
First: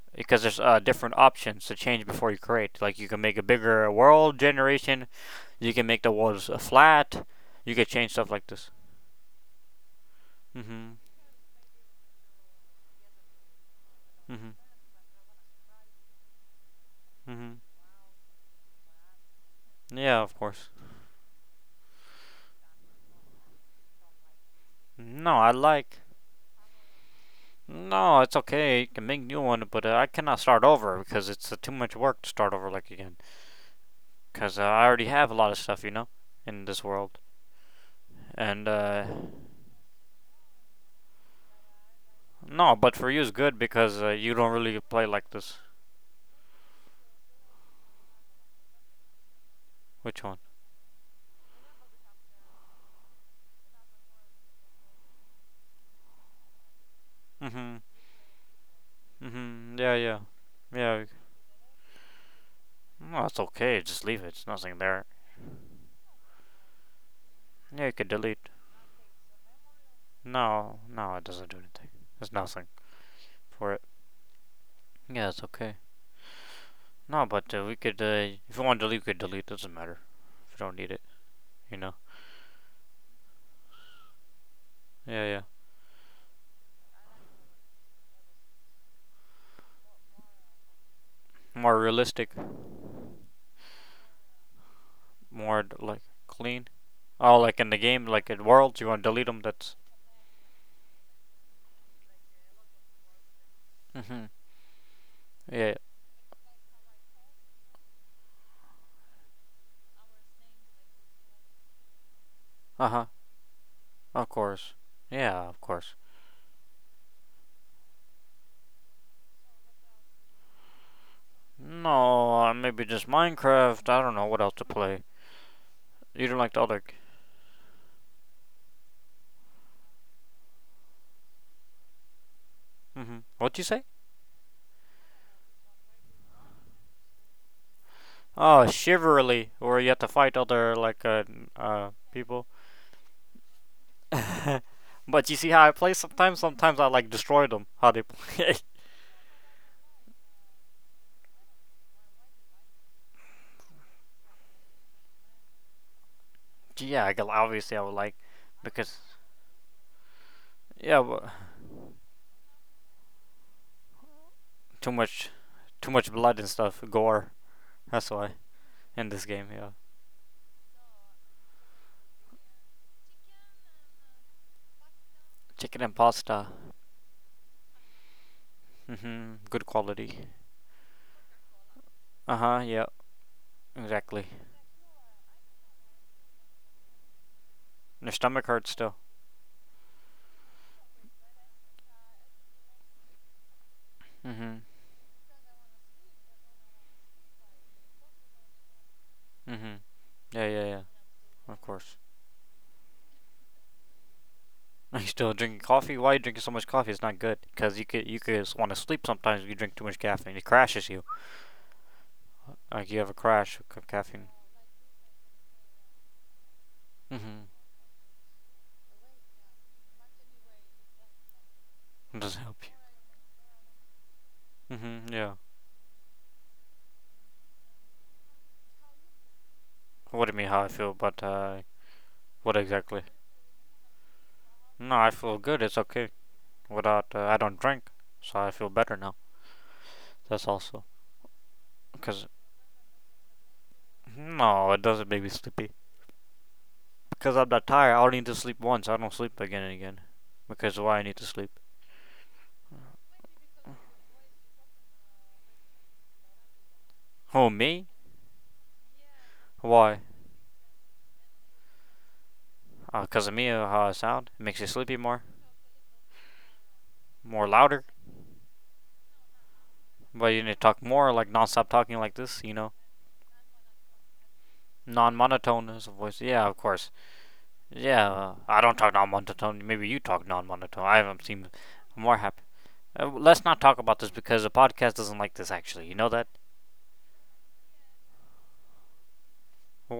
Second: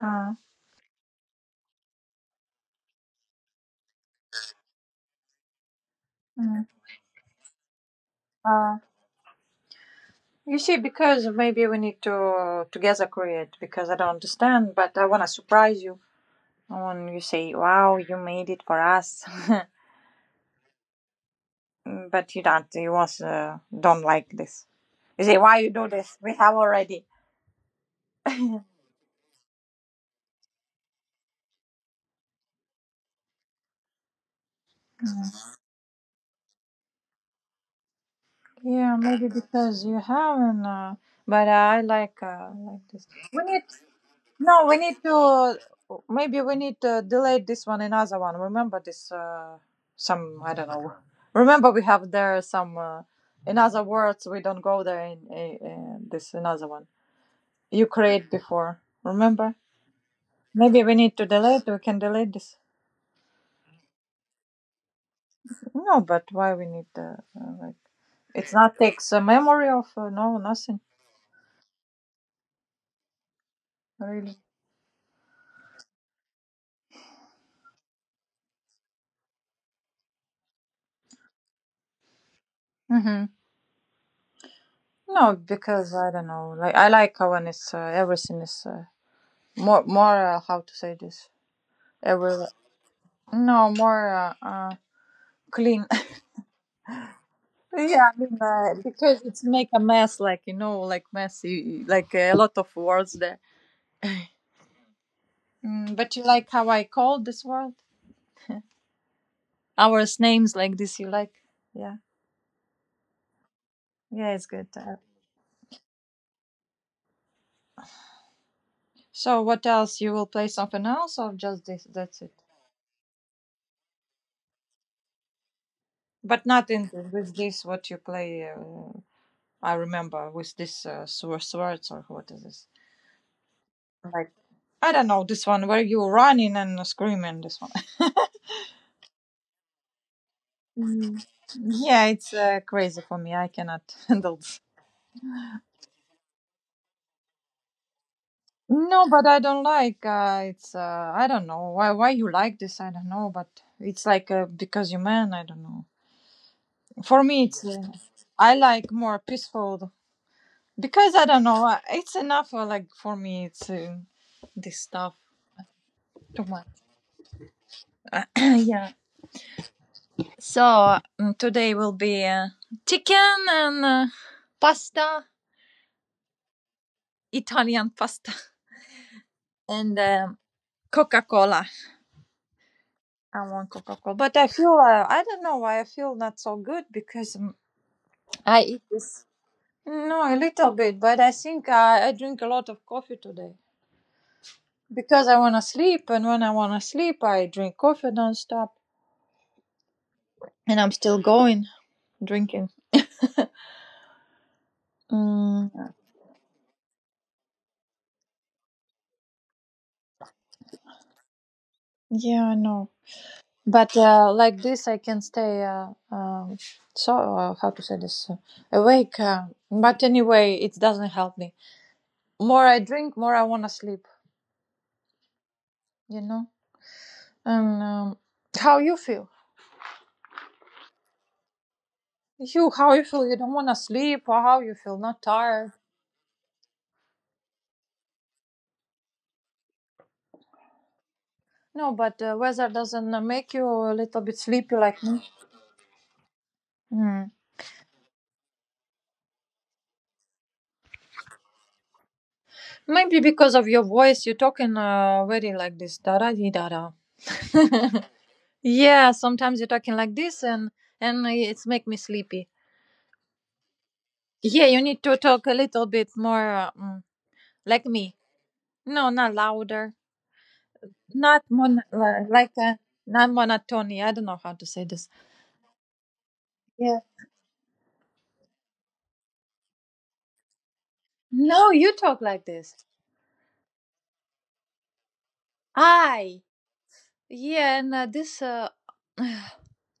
Speaker 2: Uh,
Speaker 1: Because there's uh, different options to change before you create. Like you can make a bigger world generation, you can make the walls uh,
Speaker 2: mm.
Speaker 1: flat, you can change stuff like this.
Speaker 2: uh, you see,
Speaker 1: Mhm.
Speaker 2: because maybe we need to uh, together create because I don't
Speaker 1: Mhm.
Speaker 2: understand, but I wanna surprise you. When you say,
Speaker 1: Mhm.
Speaker 2: "Wow, you made it for us,"
Speaker 1: Yeah, of course.
Speaker 2: Mm, but you don't. You also don't like this. You
Speaker 1: No,
Speaker 2: say,
Speaker 1: I
Speaker 2: "Why you do
Speaker 1: like.
Speaker 2: this? We have already."
Speaker 1: No, it's okay. You can make new one, but uh, I cannot start over because it's uh, too much work to start over like again. Because uh, I already have a lot of stuff, you know, in this world. And
Speaker 2: Yeah,
Speaker 1: uh,
Speaker 2: maybe because you haven't. Uh, but I like uh,
Speaker 1: No,
Speaker 2: like
Speaker 1: but
Speaker 2: this.
Speaker 1: for you it's
Speaker 2: We
Speaker 1: good
Speaker 2: need
Speaker 1: because uh, you don't
Speaker 2: no. We
Speaker 1: really
Speaker 2: need
Speaker 1: play like this.
Speaker 2: to maybe we need to delay this one another one. Remember this uh,
Speaker 1: Which one?
Speaker 2: some I don't know. Remember we have there some uh, in other words we don't go there in, uh uh this another one
Speaker 1: Mhm.
Speaker 2: you create before. Remember,
Speaker 1: Mhm. Yeah, yeah,
Speaker 2: maybe we
Speaker 1: yeah.
Speaker 2: need to delay it. We can delay this.
Speaker 1: No, it's okay. Just leave it. It's nothing there.
Speaker 2: No, but why we need uh, uh, like
Speaker 1: Yeah, you can delete.
Speaker 2: it's not takes a memory of uh, no
Speaker 1: No,
Speaker 2: nothing
Speaker 1: no, it doesn't do anything. There's nothing for it.
Speaker 2: really.
Speaker 1: Yeah, it's okay. No, but uh, we could. Uh, if you want to delete, you could delete. Doesn't matter. If you don't need it, you know.
Speaker 2: Hmm.
Speaker 1: Yeah,
Speaker 2: No,
Speaker 1: yeah.
Speaker 2: because I don't know. Like I like when it's uh, everything is uh, more more uh, how to say this.
Speaker 1: More realistic,
Speaker 2: Every no more uh, uh,
Speaker 1: more d-
Speaker 2: clean.
Speaker 1: like clean. Oh, like in the game,
Speaker 2: Yeah, I
Speaker 1: like
Speaker 2: mean
Speaker 1: in
Speaker 2: uh,
Speaker 1: worlds, you want to
Speaker 2: because
Speaker 1: delete them.
Speaker 2: it's make
Speaker 1: That's.
Speaker 2: a mess, like you know, like messy, like a lot of words there.
Speaker 1: Hmm. Yeah.
Speaker 2: Mm, but you like how I called this world? Our names like this. You like? Yeah,
Speaker 1: Uh huh. Of
Speaker 2: yeah, it's good.
Speaker 1: course.
Speaker 2: Uh,
Speaker 1: Yeah, of course.
Speaker 2: so what else? You will play something else or just this? That's
Speaker 1: No,
Speaker 2: it.
Speaker 1: uh, maybe just Minecraft. I don't know what else to play. You don't
Speaker 2: But
Speaker 1: like the
Speaker 2: not
Speaker 1: other.
Speaker 2: in with this. What you play? Uh, I remember with this uh, swor- swords or what is this?
Speaker 1: Mm-hmm. What'd you say?
Speaker 2: Like I don't know this one where you running and screaming. This one.
Speaker 1: Oh, Chivalry, where you have to fight other like
Speaker 2: Mm.
Speaker 1: uh, n- uh
Speaker 2: Yeah, it's
Speaker 1: people.
Speaker 2: uh, crazy for me. I cannot handle this.
Speaker 1: But you see how I play sometimes. Sometimes I like destroy them. How they play.
Speaker 2: No, but I don't like. Uh, it's uh, I don't know why why you like this. I don't know, but it's like uh, because you are man. I don't know.
Speaker 1: Yeah, I
Speaker 2: For
Speaker 1: gu-
Speaker 2: me, it's uh,
Speaker 1: obviously I would like,
Speaker 2: I like
Speaker 1: because
Speaker 2: more peaceful
Speaker 1: yeah.
Speaker 2: because I
Speaker 1: But,
Speaker 2: don't know. uh, It's enough. Uh, like for me, it's uh, this
Speaker 1: too
Speaker 2: stuff
Speaker 1: much, too much blood
Speaker 2: too
Speaker 1: and
Speaker 2: much.
Speaker 1: stuff, gore. That's why, in this game, yeah.
Speaker 2: So mm, today will be uh, chicken and uh, pasta,
Speaker 1: Chicken and pasta.
Speaker 2: Italian pasta,
Speaker 1: Mm-hmm. Good
Speaker 2: and
Speaker 1: quality.
Speaker 2: um, Coca Cola.
Speaker 1: Uh huh. Yeah.
Speaker 2: I want Coca Cola,
Speaker 1: Exactly.
Speaker 2: but I feel uh, I don't know why I feel not so good because um,
Speaker 1: And your stomach
Speaker 2: I
Speaker 1: hurts
Speaker 2: eat
Speaker 1: still.
Speaker 2: this. No, a little bit, but I think I, I drink a lot of coffee today
Speaker 1: Mm-hmm.
Speaker 2: because I want to sleep, and when I want to sleep, I drink coffee nonstop,
Speaker 1: Mm-hmm. Yeah, yeah,
Speaker 2: and
Speaker 1: yeah.
Speaker 2: I'm still
Speaker 1: Of
Speaker 2: going
Speaker 1: course.
Speaker 2: drinking.
Speaker 1: Are you still drinking
Speaker 2: Mm,
Speaker 1: coffee? Why are you drinking so much coffee? It's not good. Because you could you could want to sleep sometimes if you drink too much caffeine. It crashes you.
Speaker 2: yeah, I
Speaker 1: Like
Speaker 2: know.
Speaker 1: you have a crash of
Speaker 2: But
Speaker 1: caffeine.
Speaker 2: uh, like this, I can stay. Uh, um, so
Speaker 1: Mm-hmm.
Speaker 2: uh, how to say this? Uh, awake. Uh, but anyway, it doesn't help me.
Speaker 1: It doesn't help
Speaker 2: More
Speaker 1: you.
Speaker 2: I drink, more I wanna sleep.
Speaker 1: Mm-hmm. Yeah.
Speaker 2: You know. And um, how you feel?
Speaker 1: What do you mean how I feel about uh, what
Speaker 2: You how
Speaker 1: exactly?
Speaker 2: you feel? You don't wanna sleep, or how you
Speaker 1: No,
Speaker 2: feel?
Speaker 1: I
Speaker 2: Not
Speaker 1: feel good.
Speaker 2: tired?
Speaker 1: It's okay. Without, uh, I don't drink, so I feel better now. That's also,
Speaker 2: No, but
Speaker 1: because
Speaker 2: uh, weather doesn't uh, make you a little bit
Speaker 1: no,
Speaker 2: sleepy
Speaker 1: it
Speaker 2: like
Speaker 1: doesn't make
Speaker 2: me.
Speaker 1: me sleepy.
Speaker 2: Mm.
Speaker 1: Because I'm not tired. I only need to sleep once. I don't sleep again and again. Because why I need to sleep?
Speaker 2: Maybe because of your voice, you're talking uh, very like this. Da da di da da.
Speaker 1: Oh, me?
Speaker 2: Yeah, sometimes you're talking
Speaker 1: Why?
Speaker 2: like this, and and it's make me sleepy.
Speaker 1: Because uh, of me? uh, How I sound? It makes you
Speaker 2: Yeah, you
Speaker 1: sleepy
Speaker 2: need to
Speaker 1: more,
Speaker 2: talk a little bit more uh, mm,
Speaker 1: more louder.
Speaker 2: like me. No, not louder.
Speaker 1: But you need to talk more, like
Speaker 2: Not
Speaker 1: non-stop
Speaker 2: mon
Speaker 1: talking like
Speaker 2: li-
Speaker 1: this. You
Speaker 2: like
Speaker 1: know,
Speaker 2: uh, not monotony. I don't know how to say this.
Speaker 1: non-monotone as a voice. Yeah, of course.
Speaker 2: Yeah.
Speaker 1: Yeah, uh, I don't talk non-monotone. Maybe you talk non-monotone. I haven't seen
Speaker 2: No, you
Speaker 1: more
Speaker 2: talk
Speaker 1: happy.
Speaker 2: like this.
Speaker 1: Uh, let's not talk about this because the podcast doesn't like this. Actually, you know that.
Speaker 2: I. Yeah, and uh, this uh,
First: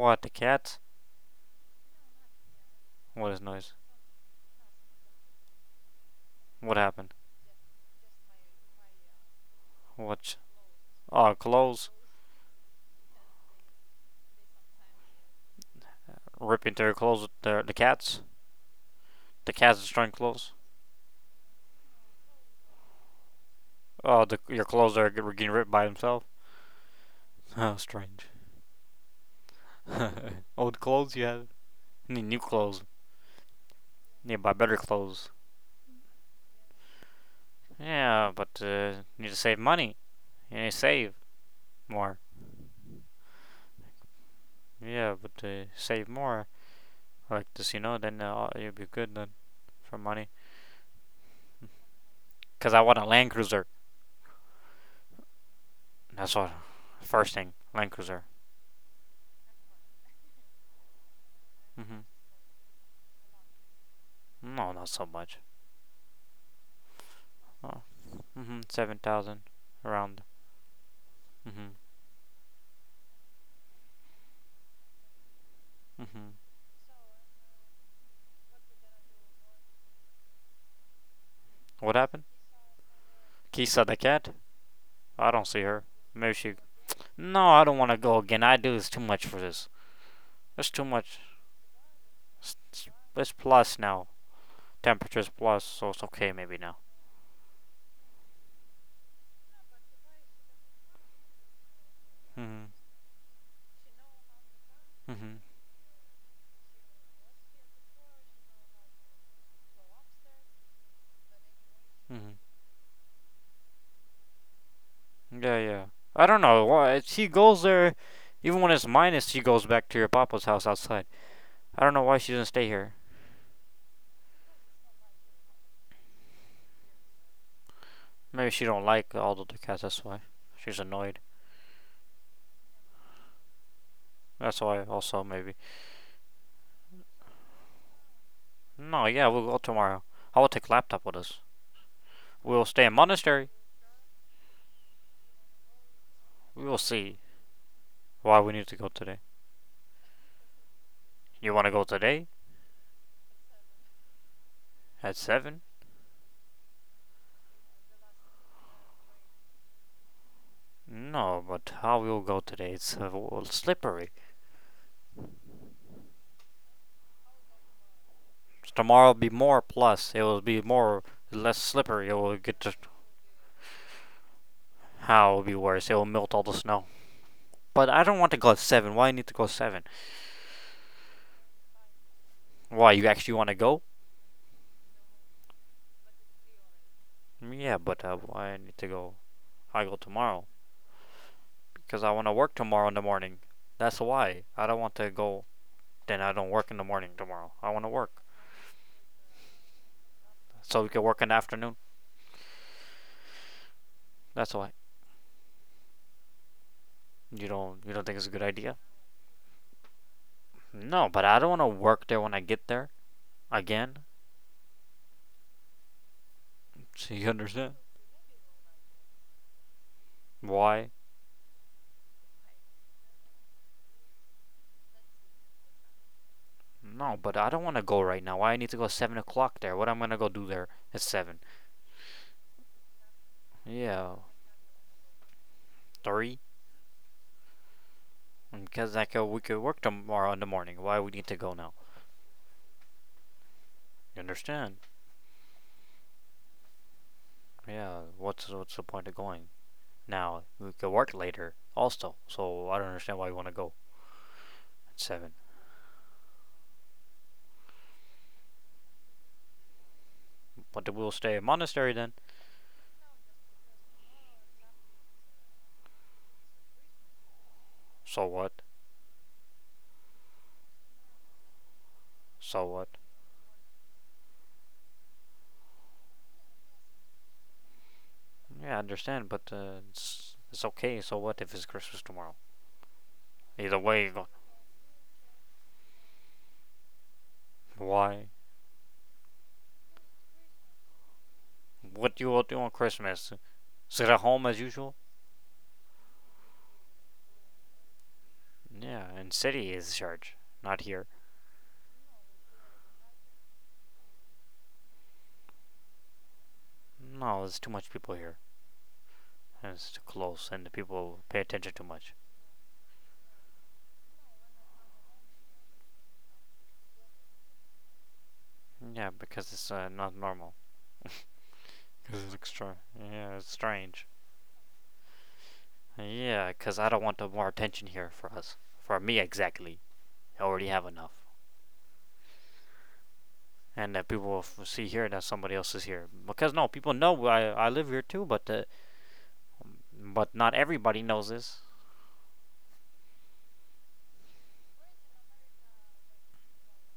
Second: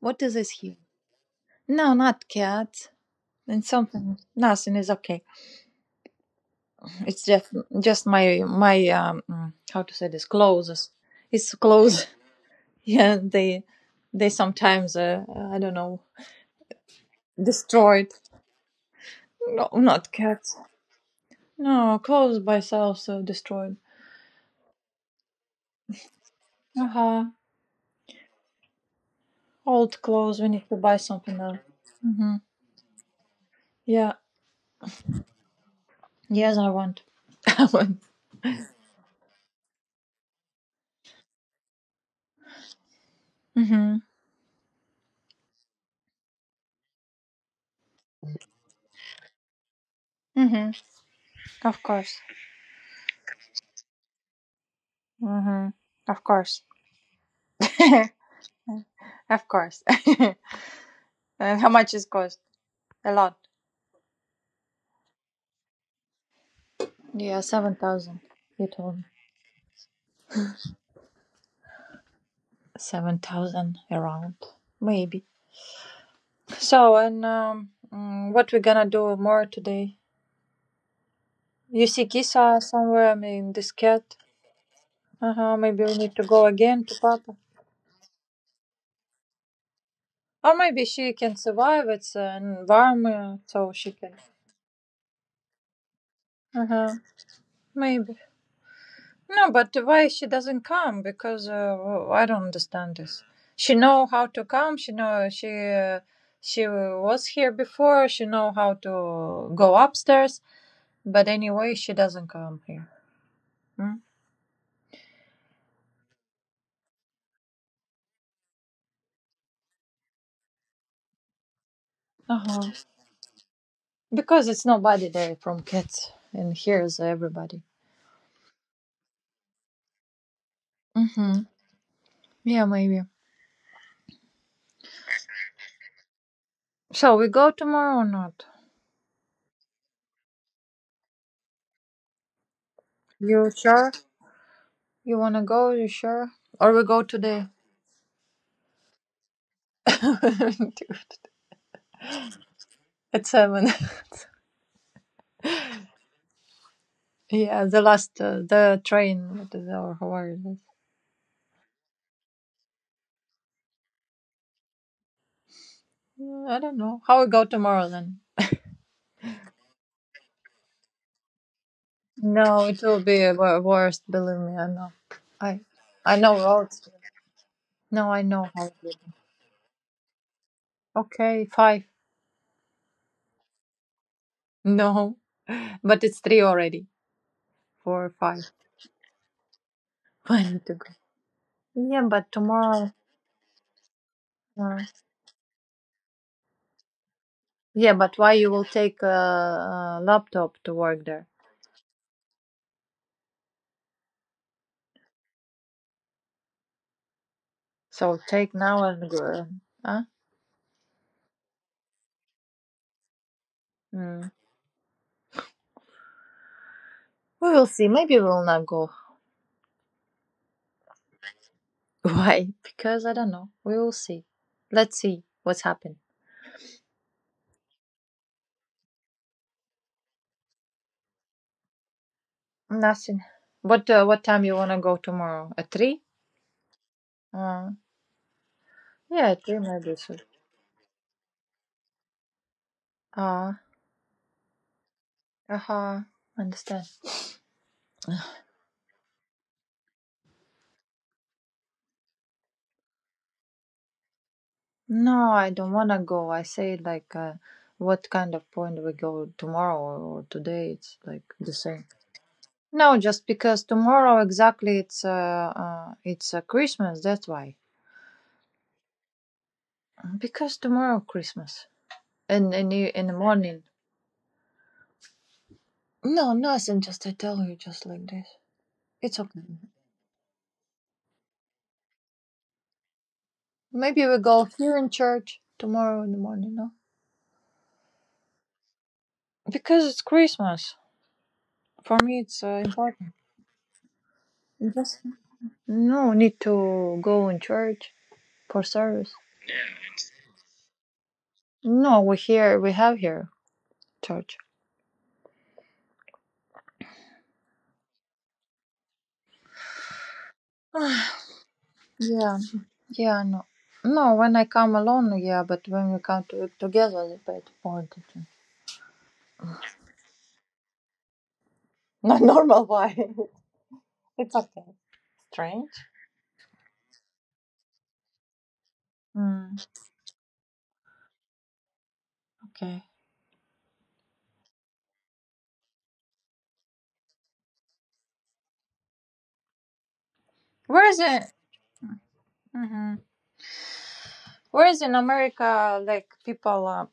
Speaker 2: what
Speaker 1: the
Speaker 2: is this here?
Speaker 1: cat?
Speaker 2: No, not cat.
Speaker 1: What is
Speaker 2: And
Speaker 1: noise?
Speaker 2: something nothing is okay.
Speaker 1: What happened?
Speaker 2: It's just just my my um mm, how to say this
Speaker 1: What?
Speaker 2: clothes.
Speaker 1: Oh,
Speaker 2: It's
Speaker 1: clothes.
Speaker 2: clothes. Yeah, they they sometimes uh, I don't know
Speaker 1: Ripping through your clothes. The the
Speaker 2: destroyed.
Speaker 1: cats. The
Speaker 2: No,
Speaker 1: cats destroying
Speaker 2: not cat.
Speaker 1: clothes.
Speaker 2: No, clothes by itself so destroyed.
Speaker 1: Oh, the your clothes are getting ripped by themselves.
Speaker 2: Uh-huh.
Speaker 1: Oh, strange.
Speaker 2: Old clothes, we need to
Speaker 1: Old
Speaker 2: buy
Speaker 1: clothes you
Speaker 2: something
Speaker 1: had.
Speaker 2: else.
Speaker 1: Need
Speaker 2: Mm-hmm.
Speaker 1: new clothes.
Speaker 2: Yeah.
Speaker 1: Need to buy better clothes.
Speaker 2: Yes, I want.
Speaker 1: Yeah, but uh, need to save money. You need to save more.
Speaker 2: Mm-hmm.
Speaker 1: Yeah, but uh, save more, like this, you know, then uh, you'd be good then for money.
Speaker 2: Mm-hmm. Of course.
Speaker 1: Because I want a Land Cruiser.
Speaker 2: Mm-hmm. Of
Speaker 1: That's what.
Speaker 2: course.
Speaker 1: First thing, Land Cruiser.
Speaker 2: Of course. And how much
Speaker 1: Mm-hmm.
Speaker 2: is cost? A lot.
Speaker 1: No, not so much.
Speaker 2: Yeah,
Speaker 1: Oh.
Speaker 2: seven thousand.
Speaker 1: Mm-hmm.
Speaker 2: You told me.
Speaker 1: seven thousand around. Mm-hmm.
Speaker 2: seven thousand around. Maybe.
Speaker 1: Mm-hmm.
Speaker 2: So, and um, mm, what we gonna do more today? You
Speaker 1: What
Speaker 2: see
Speaker 1: happened?
Speaker 2: Kisa somewhere, I mean, this
Speaker 1: Kisa the
Speaker 2: cat.
Speaker 1: cat? I don't
Speaker 2: Uh-huh,
Speaker 1: see her.
Speaker 2: maybe we need to
Speaker 1: Maybe
Speaker 2: go
Speaker 1: she.
Speaker 2: again to Papa.
Speaker 1: No, I don't want to go again. I do. It's too much for this.
Speaker 2: Or
Speaker 1: It's too
Speaker 2: maybe she
Speaker 1: much.
Speaker 2: can survive. It's
Speaker 1: It's,
Speaker 2: an
Speaker 1: it's-
Speaker 2: environment, so
Speaker 1: Plus
Speaker 2: she
Speaker 1: now.
Speaker 2: can.
Speaker 1: Temperature's plus, so it's okay maybe
Speaker 2: Uh
Speaker 1: now.
Speaker 2: huh. Maybe. No, but why she doesn't come? Because uh, I don't
Speaker 1: Mm-hmm.
Speaker 2: understand this. She know how to come. She know
Speaker 1: Mm-hmm.
Speaker 2: she uh, she was here before. She know how to go upstairs. But anyway, she doesn't
Speaker 1: Mm-hmm.
Speaker 2: come here. Mm?
Speaker 1: Yeah, yeah. I don't know why she goes there. Even when it's minus, she goes back to your papa's house outside. I don't know why she
Speaker 2: Uh
Speaker 1: doesn't stay
Speaker 2: huh.
Speaker 1: here.
Speaker 2: Because it's nobody there from kids, and here's everybody.
Speaker 1: Maybe she don't like all the other cats. That's why she's annoyed.
Speaker 2: Mm-hmm. Yeah, maybe.
Speaker 1: That's why also maybe.
Speaker 2: So we go tomorrow or not?
Speaker 1: No, yeah, we'll go tomorrow. I will take laptop with us. We'll stay in monastery.
Speaker 2: You sure? You wanna go? You sure?
Speaker 1: We
Speaker 2: Or
Speaker 1: will
Speaker 2: we go
Speaker 1: see
Speaker 2: today?
Speaker 1: why we need to go today. You want to go today
Speaker 2: At seven.
Speaker 1: at seven?
Speaker 2: Yeah, the last uh, the train. What is our Hawaii?
Speaker 1: No, but how we'll go today? It's uh, w- slippery.
Speaker 2: I don't know how we go tomorrow then.
Speaker 1: Tomorrow will be more plus. It will be more less slippery. It will get
Speaker 2: No,
Speaker 1: to.
Speaker 2: it will be wo- worst. Believe me, I know.
Speaker 1: How it'll be
Speaker 2: I
Speaker 1: worse? It'll
Speaker 2: I
Speaker 1: melt
Speaker 2: know
Speaker 1: all the snow.
Speaker 2: roads.
Speaker 1: But I
Speaker 2: No,
Speaker 1: don't
Speaker 2: I
Speaker 1: want to go
Speaker 2: know
Speaker 1: at
Speaker 2: how. It
Speaker 1: seven.
Speaker 2: is.
Speaker 1: Why I need to go at seven?
Speaker 2: Okay, five.
Speaker 1: Why you actually want to go?
Speaker 2: No, but it's three already.
Speaker 1: Yeah, but
Speaker 2: Four,
Speaker 1: uh, why
Speaker 2: five.
Speaker 1: I need to go? I go
Speaker 2: I
Speaker 1: tomorrow
Speaker 2: need to go.
Speaker 1: because
Speaker 2: Yeah,
Speaker 1: I want to
Speaker 2: but
Speaker 1: work tomorrow
Speaker 2: tomorrow.
Speaker 1: in the morning. That's why I don't
Speaker 2: Uh,
Speaker 1: want to go. Then I don't work in the morning tomorrow. I want to
Speaker 2: yeah, but
Speaker 1: work,
Speaker 2: why you will take a, a laptop to
Speaker 1: so we can
Speaker 2: work
Speaker 1: work
Speaker 2: there?
Speaker 1: in the afternoon. That's why. You don't. You don't think
Speaker 2: So
Speaker 1: it's a good
Speaker 2: take
Speaker 1: idea?
Speaker 2: now and go. uh, Huh?
Speaker 1: No, but I don't want to work there when I get there again.
Speaker 2: Mm.
Speaker 1: So you
Speaker 2: We will
Speaker 1: understand
Speaker 2: see. Maybe we will not go.
Speaker 1: why?
Speaker 2: Why? Because I don't know. We will see. Let's see what's happened.
Speaker 1: No, but I don't want to go right now. Why I need to go at seven o'clock there? What I'm gonna go do there at seven?
Speaker 2: Nothing. But uh,
Speaker 1: Yeah,
Speaker 2: what time you wanna go tomorrow? At three?
Speaker 1: three.
Speaker 2: Uh,
Speaker 1: Because that could,
Speaker 2: yeah,
Speaker 1: we
Speaker 2: at
Speaker 1: could
Speaker 2: three
Speaker 1: work
Speaker 2: maybe. So.
Speaker 1: tomorrow in the morning. Why we need to go now?
Speaker 2: Ah.
Speaker 1: You understand?
Speaker 2: Uh, huh. Understand.
Speaker 1: Yeah. What's what's the point of going now? We could work later also. So I don't understand why you want to go at seven.
Speaker 2: No, I don't wanna go. I say like, uh, what kind of point we go tomorrow or today?
Speaker 1: But
Speaker 2: It's
Speaker 1: we'll
Speaker 2: like
Speaker 1: stay in
Speaker 2: the same.
Speaker 1: monastery then.
Speaker 2: No, just because tomorrow exactly it's uh, uh it's uh, Christmas. That's why.
Speaker 1: So what?
Speaker 2: Because tomorrow Christmas and
Speaker 1: So
Speaker 2: in
Speaker 1: what?
Speaker 2: the, in the morning. No, nothing. Just I tell you just like this.
Speaker 1: Yeah, I
Speaker 2: It's
Speaker 1: understand. But
Speaker 2: okay.
Speaker 1: uh, it's it's okay. So what if it's Christmas tomorrow? Either
Speaker 2: Maybe
Speaker 1: way,
Speaker 2: we go here in church tomorrow in the morning, no?
Speaker 1: why?
Speaker 2: Because it's Christmas. For
Speaker 1: What do
Speaker 2: me,
Speaker 1: you all
Speaker 2: it's
Speaker 1: do
Speaker 2: uh,
Speaker 1: on
Speaker 2: important.
Speaker 1: Christmas? Sit at home as usual?
Speaker 2: Just no need to go in church for
Speaker 1: Yeah,
Speaker 2: service.
Speaker 1: in city is church, not here.
Speaker 2: No, we here we have here church.
Speaker 1: No, there's too much people here, and it's too close, and the people pay attention too much.
Speaker 2: Yeah, yeah, no, no. When I come alone, yeah, but when we come to, together, it's a bit more different.
Speaker 1: Yeah, because it's uh, not normal. Because
Speaker 2: Not
Speaker 1: it's
Speaker 2: normal.
Speaker 1: extra.
Speaker 2: Why?
Speaker 1: Yeah, it's strange.
Speaker 2: It's okay. Strange.
Speaker 1: Yeah, because I don't want the more attention here for us. For me,
Speaker 2: Mm,
Speaker 1: exactly. I already have enough.
Speaker 2: okay.
Speaker 1: And that uh, people will f- see here that somebody else is here. Because, no, people know I, I live here too, but uh, but not
Speaker 2: Where
Speaker 1: everybody
Speaker 2: is
Speaker 1: knows
Speaker 2: it?
Speaker 1: this.
Speaker 2: Mhm. Whereas in America, like people, uh,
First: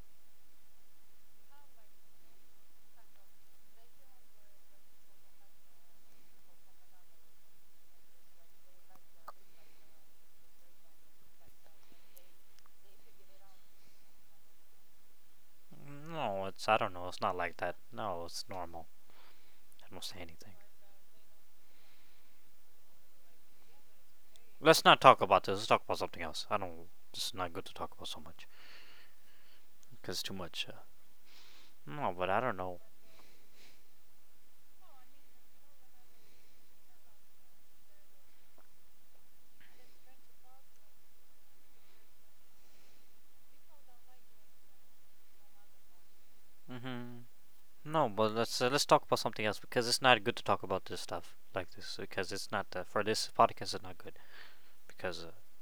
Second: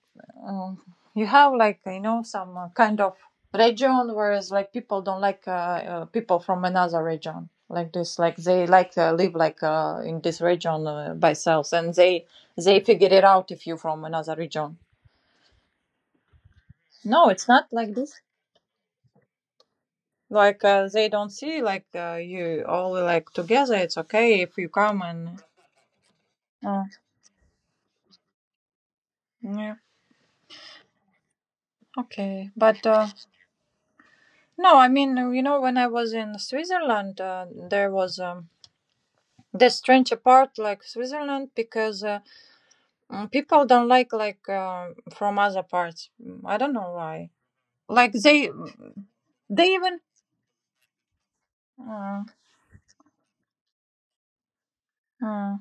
Speaker 2: um, you have like you know some uh, kind of region, whereas like people don't like uh, uh, people from another region like this. Like they like uh, live like uh, in this region uh, by selves, and they they figure it out if you from another region.
Speaker 1: No, it's, I don't know, it's
Speaker 2: No,
Speaker 1: not
Speaker 2: it's
Speaker 1: like
Speaker 2: not
Speaker 1: that.
Speaker 2: like this.
Speaker 1: No, it's normal. I don't say anything.
Speaker 2: Like uh, they don't see like uh, you all like together. It's okay if you
Speaker 1: Let's not
Speaker 2: come
Speaker 1: talk
Speaker 2: and.
Speaker 1: about this. Let's talk about something else. I
Speaker 2: Uh,
Speaker 1: don't. It's not good to talk about so much,
Speaker 2: yeah.
Speaker 1: because too much. Uh, no, but I
Speaker 2: Okay,
Speaker 1: don't know.
Speaker 2: but uh, no, I mean, uh, you know, when I was in Switzerland, uh, there was um, this strange part like Switzerland because uh, mm, people don't like like uh, from other parts. Mm, I don't know
Speaker 1: Hmm.
Speaker 2: why.
Speaker 1: No,
Speaker 2: Like
Speaker 1: but
Speaker 2: they,
Speaker 1: let's uh, let's talk about something else
Speaker 2: they
Speaker 1: because
Speaker 2: even.
Speaker 1: it's not good to talk about this stuff like this
Speaker 2: Uh,
Speaker 1: because it's not uh, for this podcast. It's not good because uh,
Speaker 2: uh,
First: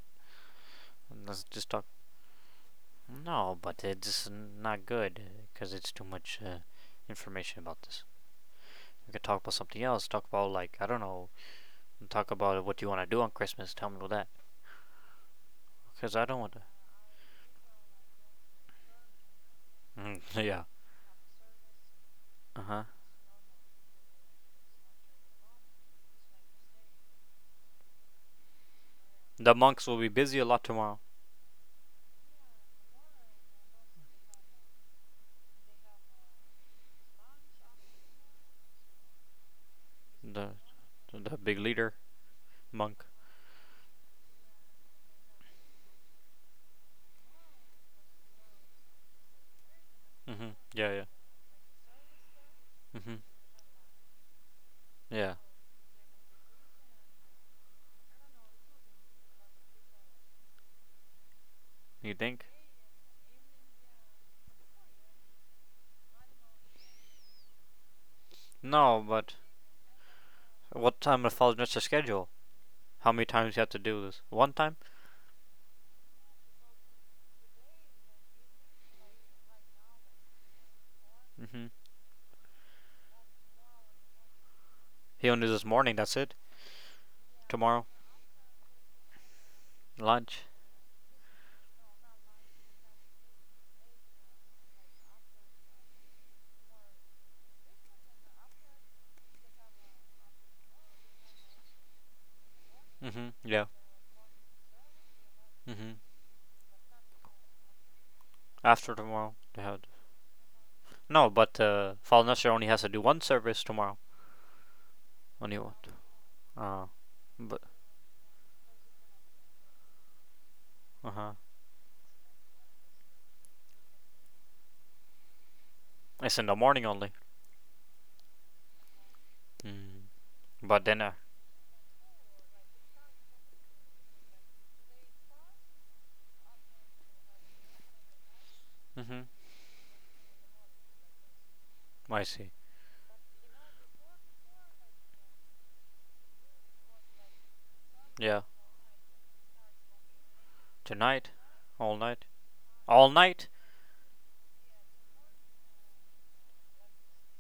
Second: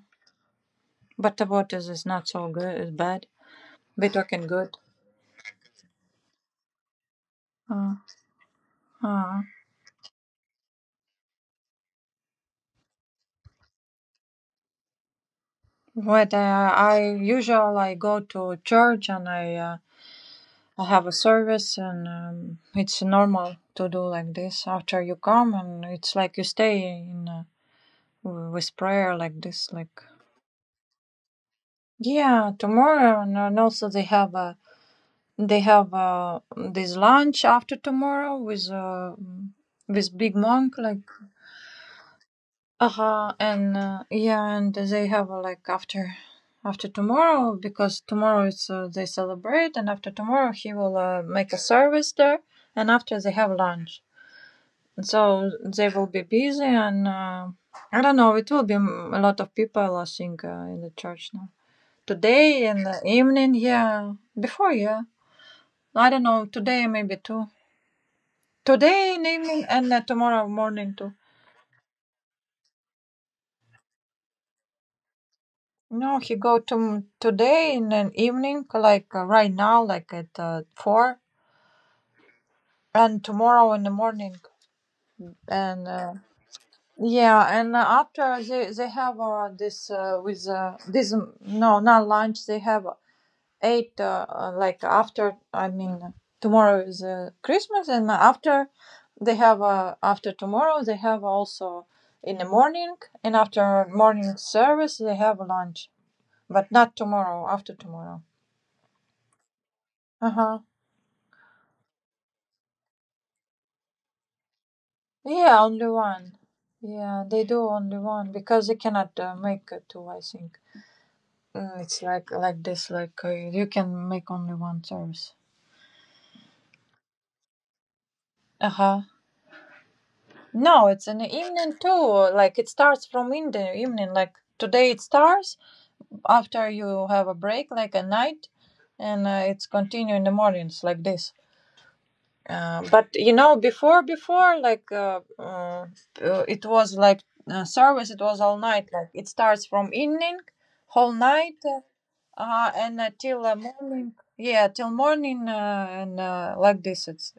Speaker 2: but
Speaker 1: let's
Speaker 2: the
Speaker 1: just
Speaker 2: water
Speaker 1: talk.
Speaker 2: is not so good. It's bad.
Speaker 1: No, but
Speaker 2: Be
Speaker 1: it's
Speaker 2: talking good.
Speaker 1: not good because it's too much uh, information about
Speaker 2: Uh,
Speaker 1: this. We could talk
Speaker 2: uh.
Speaker 1: about something else. Talk about, like, I don't know. Talk about what you want to do on Christmas. Tell me about that because I
Speaker 2: But
Speaker 1: don't
Speaker 2: uh,
Speaker 1: want to.
Speaker 2: I usually I go to church and I uh,
Speaker 1: Mm, yeah.
Speaker 2: I have a service and um,
Speaker 1: Uh huh.
Speaker 2: it's normal to do like this after you come and it's like you stay in uh, with prayer like
Speaker 1: The
Speaker 2: this
Speaker 1: monks will
Speaker 2: like
Speaker 1: be busy a lot tomorrow.
Speaker 2: yeah tomorrow and, and also they have a they have uh this lunch after tomorrow with uh with big
Speaker 1: The
Speaker 2: monk like
Speaker 1: the big leader monk.
Speaker 2: uh-huh and uh, yeah and they have uh, like after after tomorrow because tomorrow it's uh, they celebrate and after tomorrow
Speaker 1: Mhm.
Speaker 2: he
Speaker 1: Yeah,
Speaker 2: will
Speaker 1: yeah.
Speaker 2: uh, make a service there and after
Speaker 1: Mhm.
Speaker 2: they have lunch.
Speaker 1: Yeah.
Speaker 2: So they will be busy, and uh, I don't know. It will be m- a lot of people, I think, uh, in the church now.
Speaker 1: You think?
Speaker 2: Today in the evening, yeah. Before, yeah. I don't know. Today maybe too.
Speaker 1: No,
Speaker 2: Today in
Speaker 1: but
Speaker 2: evening and uh, tomorrow morning
Speaker 1: what
Speaker 2: too.
Speaker 1: time it falls into the schedule? How many times you have to do this? One time?
Speaker 2: No, he go to today in an evening, like uh, right now, like at uh, four,
Speaker 1: Mhm.
Speaker 2: and tomorrow in the morning,
Speaker 1: He only does this
Speaker 2: and
Speaker 1: morning.
Speaker 2: uh,
Speaker 1: That's it.
Speaker 2: yeah, and uh,
Speaker 1: Tomorrow
Speaker 2: after they they have uh, this uh,
Speaker 1: lunch.
Speaker 2: with uh, this no not lunch they have eight uh, uh, like after I mean tomorrow is uh, christmas and after they have uh, after tomorrow they have also in the morning
Speaker 1: Mhm.
Speaker 2: and
Speaker 1: Yeah.
Speaker 2: after morning service they have lunch
Speaker 1: Mhm.
Speaker 2: but not tomorrow after tomorrow
Speaker 1: After tomorrow they have.
Speaker 2: uh-huh
Speaker 1: No, but uh, Fallen Usher only has to do one service tomorrow. Only
Speaker 2: yeah
Speaker 1: one.
Speaker 2: only one
Speaker 1: Uh,
Speaker 2: yeah they
Speaker 1: but
Speaker 2: do only one because they cannot uh, make uh, two I think.
Speaker 1: uh huh.
Speaker 2: Mm, it's like like this like uh, you can make only one service
Speaker 1: It's in the morning only.
Speaker 2: uh-huh.
Speaker 1: Mm. But
Speaker 2: No,
Speaker 1: then.
Speaker 2: it's
Speaker 1: Uh,
Speaker 2: in the evening too. Like it starts from in the evening. Like today it starts after you have a break, like a night,
Speaker 1: mhm.
Speaker 2: and uh, it's continue in the mornings like this.
Speaker 1: I see.
Speaker 2: Uh, but you know, before before like uh, uh, uh, it was like uh, service. It was
Speaker 1: Yeah.
Speaker 2: all night. Like it starts from evening, whole
Speaker 1: Tonight,
Speaker 2: night,
Speaker 1: all night,
Speaker 2: uh, and
Speaker 1: all
Speaker 2: uh, till
Speaker 1: night.
Speaker 2: uh, morning. Yeah, till morning, uh, and uh, like this. It's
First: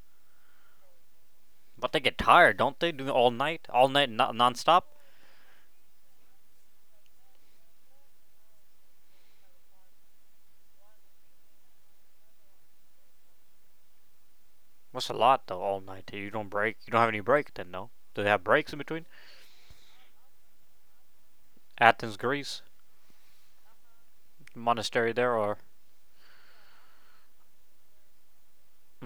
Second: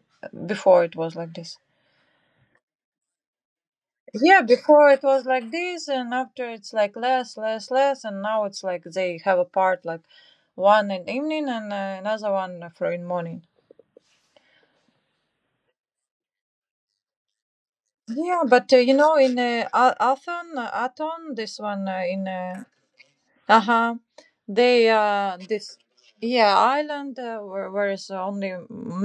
Speaker 2: before it was like this.
Speaker 1: But they get tired, don't they? Doing all night, all night, no-
Speaker 2: Yeah,
Speaker 1: nonstop.
Speaker 2: before it was like this, and after it's like less, less, less, and now it's like they have a part like one in evening and uh, another one for in morning.
Speaker 1: What's a lot though? All night. You don't break. You don't have any break then, no. Do they have
Speaker 2: Yeah,
Speaker 1: breaks
Speaker 2: but uh,
Speaker 1: in
Speaker 2: you
Speaker 1: between?
Speaker 2: know, in uh, A- Athon, uh, Athon, this one uh,
Speaker 1: Athens,
Speaker 2: in
Speaker 1: Greece,
Speaker 2: uh huh, they
Speaker 1: monastery there,
Speaker 2: uh
Speaker 1: or
Speaker 2: this yeah island uh, where, where is only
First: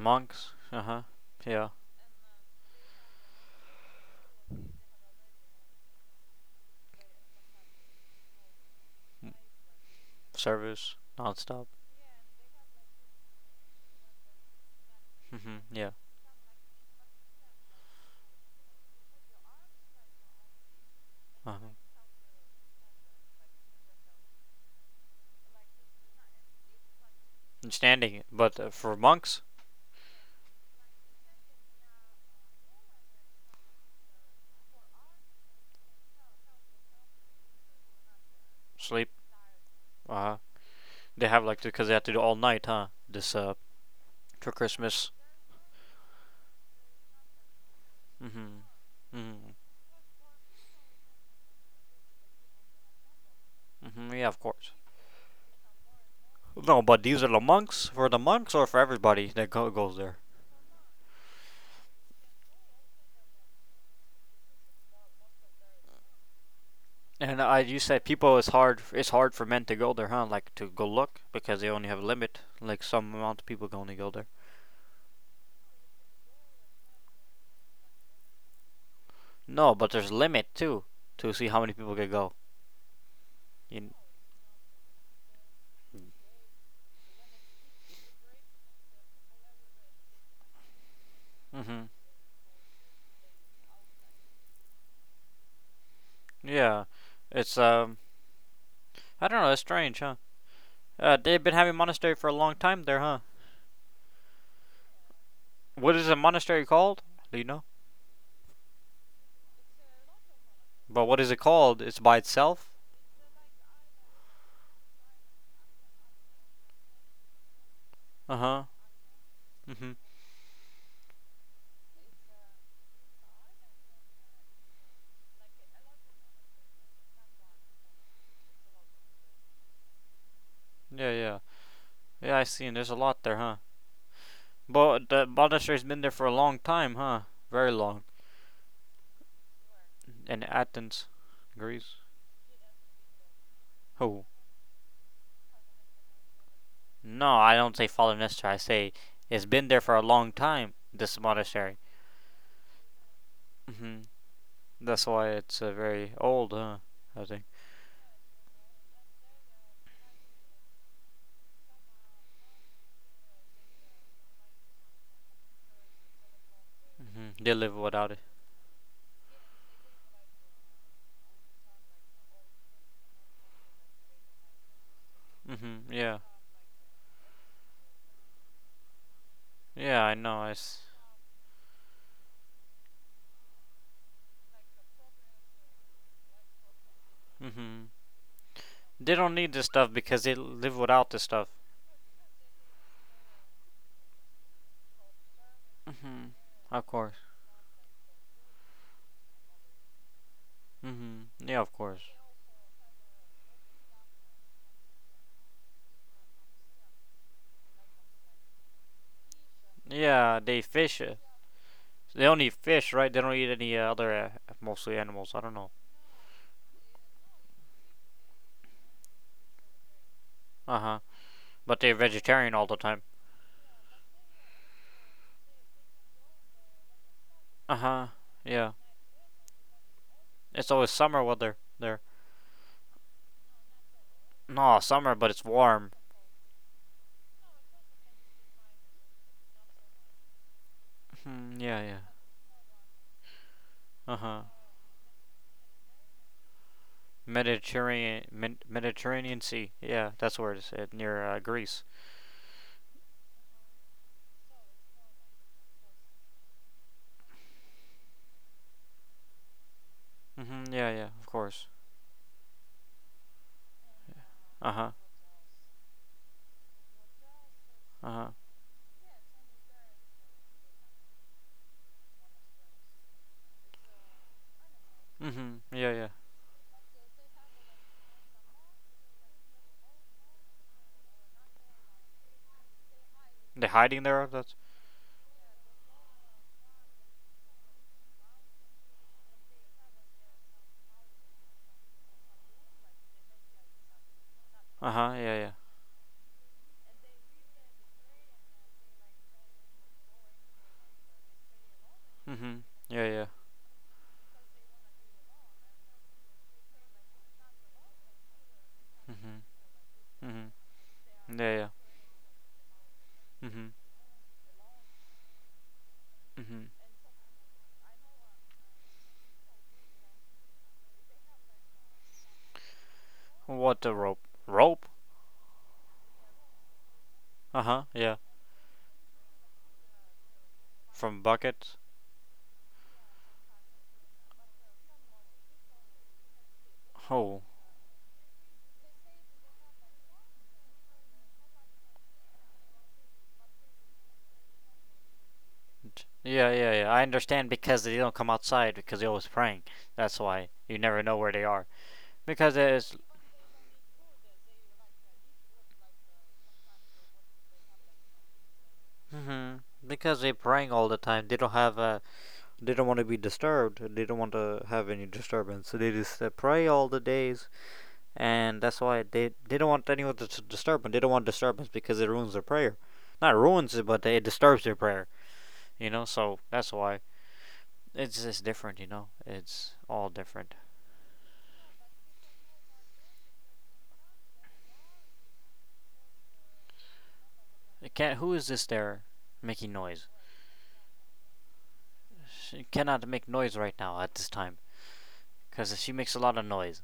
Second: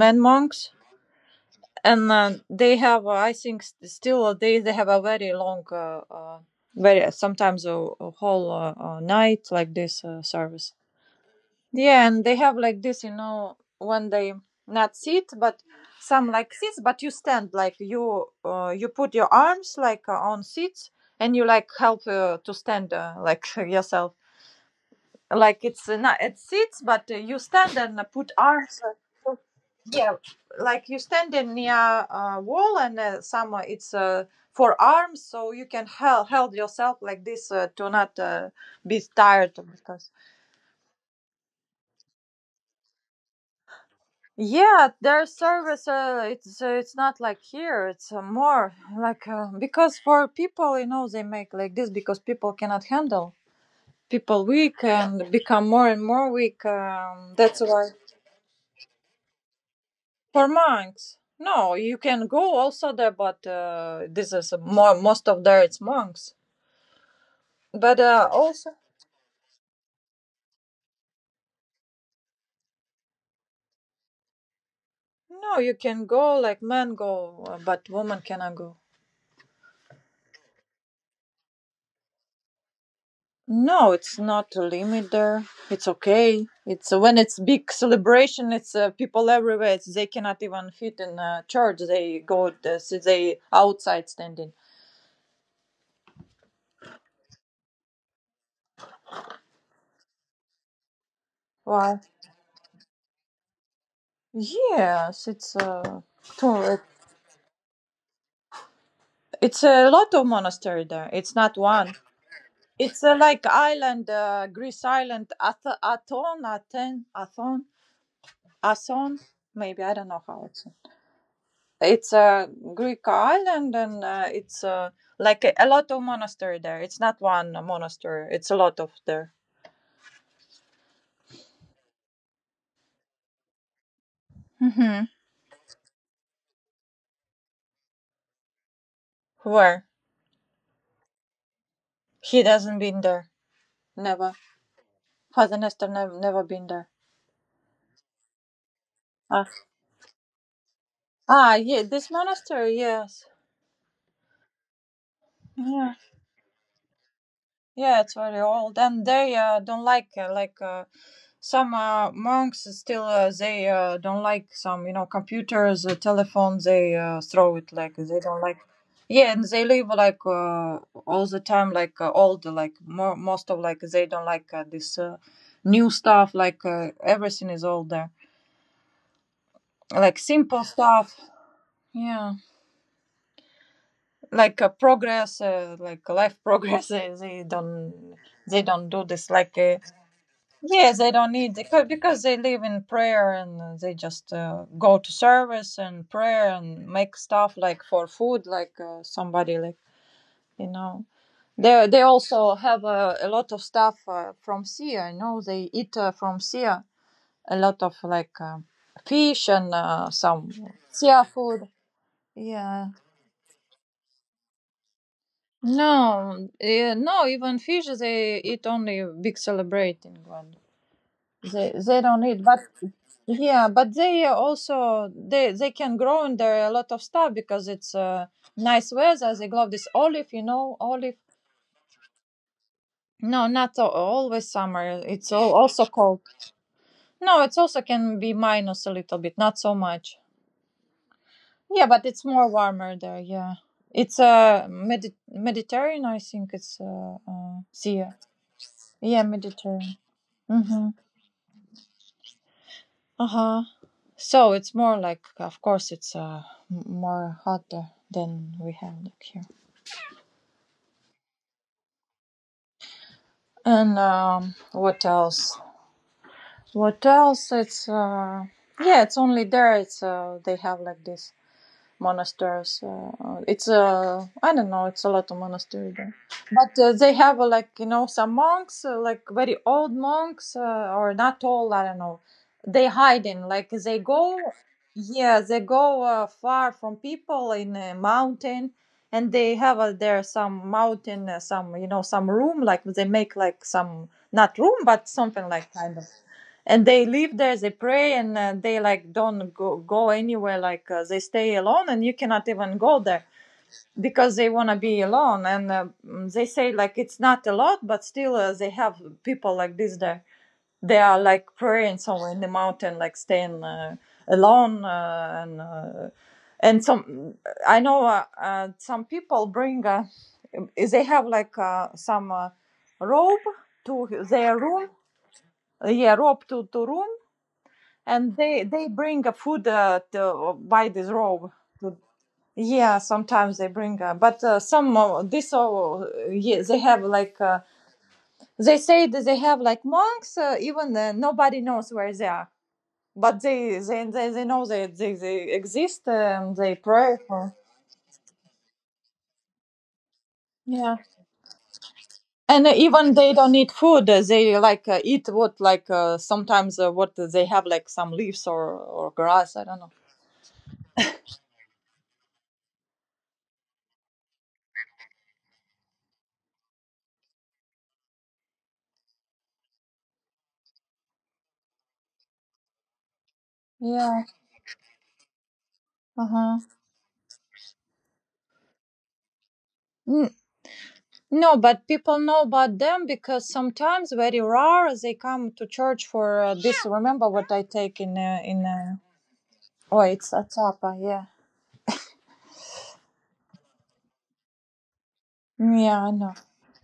Speaker 2: men monks,
Speaker 1: Uh huh. Yeah.
Speaker 2: and uh, they have uh, I think s- still they they have a very long uh, uh very sometimes a, a whole uh, uh,
Speaker 1: M-
Speaker 2: night like this uh, service.
Speaker 1: Service nonstop.
Speaker 2: Yeah, and they have like this, you know, when they not sit, but
Speaker 1: Mhm. Yeah.
Speaker 2: some like sits, but you stand like you uh, you put your arms like uh, on seats and you
Speaker 1: Uh
Speaker 2: like
Speaker 1: huh.
Speaker 2: help uh, to stand uh, like yourself. Like it's uh, not it sits, but uh, you
Speaker 1: And
Speaker 2: stand and uh,
Speaker 1: standing,
Speaker 2: put
Speaker 1: but uh,
Speaker 2: arms. Uh,
Speaker 1: for
Speaker 2: so-
Speaker 1: monks,
Speaker 2: yeah, like you stand in near uh, wall and uh, some uh, it's uh, for arms, so you can help held yourself like this uh, to not uh, be
Speaker 1: sleep.
Speaker 2: tired because.
Speaker 1: Uh huh. They have like because they have to do all night, huh? This uh for
Speaker 2: Yeah,
Speaker 1: Christmas.
Speaker 2: their service uh, it's uh, it's not like here. It's uh,
Speaker 1: Mhm.
Speaker 2: more like uh,
Speaker 1: Mhm.
Speaker 2: because for people, you know, they make like this because people cannot handle
Speaker 1: Mhm. Yeah, of
Speaker 2: people
Speaker 1: course.
Speaker 2: weak and become more and more weak.
Speaker 1: No, but these are
Speaker 2: Um,
Speaker 1: the
Speaker 2: that's
Speaker 1: monks
Speaker 2: why
Speaker 1: for the monks or for everybody that go, goes there.
Speaker 2: for monks, no, you can go also there, but uh, this is more most of there it's monks.
Speaker 1: And I, you
Speaker 2: But
Speaker 1: said
Speaker 2: uh,
Speaker 1: people, it's
Speaker 2: also
Speaker 1: hard it's hard for men to go there, huh? Like to go look because they only have a limit, like some amount of people can only go there.
Speaker 2: no, you can go like men go, uh, but woman cannot go.
Speaker 1: No, but there's a limit too to see how many people can go.
Speaker 2: No,
Speaker 1: You,
Speaker 2: it's not a limit there. It's okay. It's when it's big celebration. It's uh, people everywhere. It's, they cannot even fit in a church.
Speaker 1: hmm.
Speaker 2: They go uh, see they outside standing.
Speaker 1: Yeah, it's um I don't know. It's strange, huh? Uh, they've been having
Speaker 2: Why?
Speaker 1: monastery for a long time there, huh?
Speaker 2: Yes, it's
Speaker 1: What
Speaker 2: uh,
Speaker 1: is a monastery
Speaker 2: to,
Speaker 1: called? Do you know?
Speaker 2: it's a lot of monastery
Speaker 1: But
Speaker 2: there.
Speaker 1: what is
Speaker 2: It's
Speaker 1: it
Speaker 2: not
Speaker 1: called?
Speaker 2: one.
Speaker 1: It's by itself.
Speaker 2: It's uh, like island, uh, Greece island, Ath- Athon, Athens, Athon,
Speaker 1: Uh huh.
Speaker 2: Athon. Maybe I
Speaker 1: Mhm.
Speaker 2: don't know how it's. It's a Greek island, and uh, it's uh, like a, a lot of monastery there. It's not one monastery. It's a lot of there.
Speaker 1: Yeah, yeah, yeah. I see. And there's a lot there, huh?
Speaker 2: Hmm.
Speaker 1: But the monastery's been there for a long time, huh? Very long.
Speaker 2: Where
Speaker 1: In Athens, Greece.
Speaker 2: he doesn't been there.
Speaker 1: Oh,
Speaker 2: Never. Father Nestor never never been there.
Speaker 1: no, I don't say fallen monastery. I say
Speaker 2: Ah,
Speaker 1: it's been there for a long time. This
Speaker 2: ah,
Speaker 1: monastery.
Speaker 2: yeah. This monastery, yes.
Speaker 1: Hmm. That's why it's uh,
Speaker 2: Yeah,
Speaker 1: very old, huh? I think.
Speaker 2: yeah. It's very old, and they uh, don't like uh, like. Uh, Some uh, monks still uh, they uh, don't like some you know computers, uh, telephone. They uh,
Speaker 1: Hmm. They
Speaker 2: throw it
Speaker 1: live
Speaker 2: like
Speaker 1: without
Speaker 2: they
Speaker 1: it.
Speaker 2: don't like. Yeah, and they live like uh, all the time like uh, old like more most of like they don't like uh, this uh, new
Speaker 1: Hmm. Yeah.
Speaker 2: stuff. Like uh, everything is older,
Speaker 1: Yeah, I
Speaker 2: like
Speaker 1: know.
Speaker 2: simple
Speaker 1: It's.
Speaker 2: stuff. Yeah, like uh, progress, uh, like life progress. They, they
Speaker 1: Hmm.
Speaker 2: don't they don't do
Speaker 1: They
Speaker 2: this
Speaker 1: don't need
Speaker 2: like.
Speaker 1: this
Speaker 2: Uh,
Speaker 1: stuff because they live
Speaker 2: Yes, they
Speaker 1: without this
Speaker 2: don't
Speaker 1: stuff.
Speaker 2: need because because they live in prayer and uh, they just uh, go to service and
Speaker 1: Hmm.
Speaker 2: prayer and
Speaker 1: Of
Speaker 2: make
Speaker 1: course.
Speaker 2: stuff like for food, like uh, somebody like you know.
Speaker 1: Hmm. Yeah, of
Speaker 2: They they
Speaker 1: course.
Speaker 2: also have uh, a lot of stuff uh, from sea. I know they eat uh, from sea a lot of like uh, fish and uh,
Speaker 1: Yeah,
Speaker 2: some
Speaker 1: they fish. uh,
Speaker 2: sea food.
Speaker 1: They don't eat
Speaker 2: Yeah.
Speaker 1: fish, right? They don't eat any uh, other, uh, mostly animals. I don't know.
Speaker 2: No, eh, no. Even fish, they eat only big celebrating one.
Speaker 1: Uh huh.
Speaker 2: They
Speaker 1: But they're
Speaker 2: they don't eat,
Speaker 1: vegetarian
Speaker 2: but
Speaker 1: all the time.
Speaker 2: yeah, but they are also they they can grow in there a lot of stuff because
Speaker 1: Uh
Speaker 2: it's
Speaker 1: huh.
Speaker 2: uh,
Speaker 1: Yeah.
Speaker 2: nice weather. They grow this olive, you
Speaker 1: It's
Speaker 2: know,
Speaker 1: always
Speaker 2: olive.
Speaker 1: summer weather there.
Speaker 2: No, not al- always
Speaker 1: No,
Speaker 2: summer.
Speaker 1: summer, but
Speaker 2: It's
Speaker 1: it's
Speaker 2: all, also
Speaker 1: warm.
Speaker 2: cold. No, it's also can be minus a little bit, not so much.
Speaker 1: Hmm. Yeah,
Speaker 2: Yeah,
Speaker 1: yeah.
Speaker 2: but it's more warmer there. Yeah,
Speaker 1: Uh
Speaker 2: it's
Speaker 1: huh.
Speaker 2: uh Medi- Mediterranean. I think it's uh, uh sea.
Speaker 1: Mediterranean, Med-
Speaker 2: Yeah,
Speaker 1: Mediterranean Sea.
Speaker 2: Mediterranean.
Speaker 1: Yeah, that's where it is.
Speaker 2: Mm-hmm.
Speaker 1: It, near uh, Greece.
Speaker 2: Uh huh. So it's more like, of course, it's uh m- more hotter than we have like here.
Speaker 1: Mm-hmm. Yeah, yeah. Of course.
Speaker 2: And um,
Speaker 1: Uh huh.
Speaker 2: what else? What else? It's
Speaker 1: Uh huh.
Speaker 2: uh, yeah, it's only there. It's uh, they have like this monasteries. Uh, uh, it's a I don't know. It's a lot of
Speaker 1: Mm-hmm. Yeah,
Speaker 2: monasteries,
Speaker 1: yeah.
Speaker 2: there, but uh, they have uh, like you know some monks, uh, like very old monks, uh, or not old. I don't know. They hide in
Speaker 1: They're
Speaker 2: like they
Speaker 1: hiding there.
Speaker 2: go,
Speaker 1: That's.
Speaker 2: yeah, they go uh, far from people in a mountain, and they have uh, there some mountain, uh, some you know some room. Like they make like some not room,
Speaker 1: Uh
Speaker 2: but
Speaker 1: huh. Yeah, yeah.
Speaker 2: something like kind of and they live there they pray and uh, they like don't go, go anywhere like uh, they stay alone and you cannot
Speaker 1: Mm-hmm.
Speaker 2: even go
Speaker 1: Yeah, yeah.
Speaker 2: there because they want to be alone and uh, mm, they say like it's not a lot but still uh, they have people
Speaker 1: Mm-hmm.
Speaker 2: like this there
Speaker 1: Mm-hmm.
Speaker 2: they are like
Speaker 1: Yeah, yeah.
Speaker 2: praying somewhere in the mountain like staying
Speaker 1: Mm-hmm.
Speaker 2: uh, alone uh, and uh,
Speaker 1: Mm-hmm.
Speaker 2: and some I know uh, uh, some people bring uh, they have like uh, some uh, rope
Speaker 1: What the
Speaker 2: to
Speaker 1: rope?
Speaker 2: their
Speaker 1: Rope?
Speaker 2: room uh, yeah rope to, to room
Speaker 1: Uh-huh, yeah.
Speaker 2: and they they bring a food uh, to buy this
Speaker 1: From
Speaker 2: robe
Speaker 1: buckets.
Speaker 2: yeah sometimes they bring uh, but uh, some uh, this uh, yeah, they have like
Speaker 1: Oh.
Speaker 2: uh, they say that they have like monks uh, even uh, nobody knows where they are but they they they, they know they, they they
Speaker 1: d-
Speaker 2: exist
Speaker 1: Yeah,
Speaker 2: and
Speaker 1: yeah,
Speaker 2: they
Speaker 1: yeah. I
Speaker 2: pray
Speaker 1: understand
Speaker 2: for
Speaker 1: because they don't come outside because they're always praying. That's why you
Speaker 2: yeah
Speaker 1: never know where they are. Because
Speaker 2: and uh,
Speaker 1: it's,
Speaker 2: even they don't eat food uh, they like uh, eat what like uh, sometimes uh, what they have like some leaves or or grass
Speaker 1: hmm,
Speaker 2: I don't know
Speaker 1: because they're praying all the time. They don't have uh they don't want to be disturbed. They don't want to have any disturbance. So they just uh, pray all the days, and that's why they they don't want anyone to s- disturb them. They don't want disturbance because it ruins their prayer. Not ruins it, but
Speaker 2: yeah
Speaker 1: it disturbs their prayer, you know? So that's
Speaker 2: uh-huh.
Speaker 1: why it's just different, you know? It's all
Speaker 2: Mm,
Speaker 1: different.
Speaker 2: no, but people know about them because sometimes very rare they come to church for uh, this. Remember what I
Speaker 1: It
Speaker 2: take in
Speaker 1: can't, who
Speaker 2: uh,
Speaker 1: is this
Speaker 2: in uh,
Speaker 1: there making
Speaker 2: oh
Speaker 1: noise?
Speaker 2: it's a tapa, yeah,
Speaker 1: She cannot make noise right now at this time, because she
Speaker 2: yeah, I
Speaker 1: makes a
Speaker 2: know.
Speaker 1: lot of noise.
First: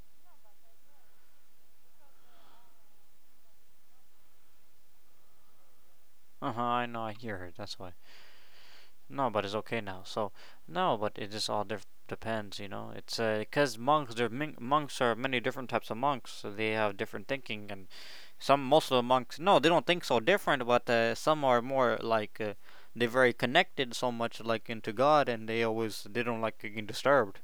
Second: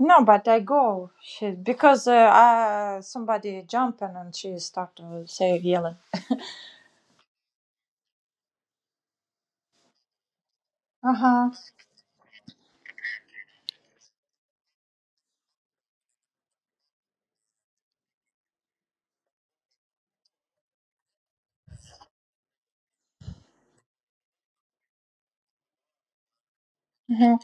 Speaker 2: No, but I go she, because uh, uh, somebody jumping and she start to say yelling.
Speaker 1: Uh huh, I know, I hear her, that's why. No, but it's okay now. So, no, but
Speaker 2: Uh
Speaker 1: it just
Speaker 2: huh.
Speaker 1: all def- depends, you know. It's because uh, monks, they're monks are many different types of monks, so they have different thinking, and some, most of the monks, no, they don't think so different, but uh, some are more like uh, they're very connected so much, like into God, and they always, they don't like getting
Speaker 2: Uh huh.
Speaker 1: disturbed.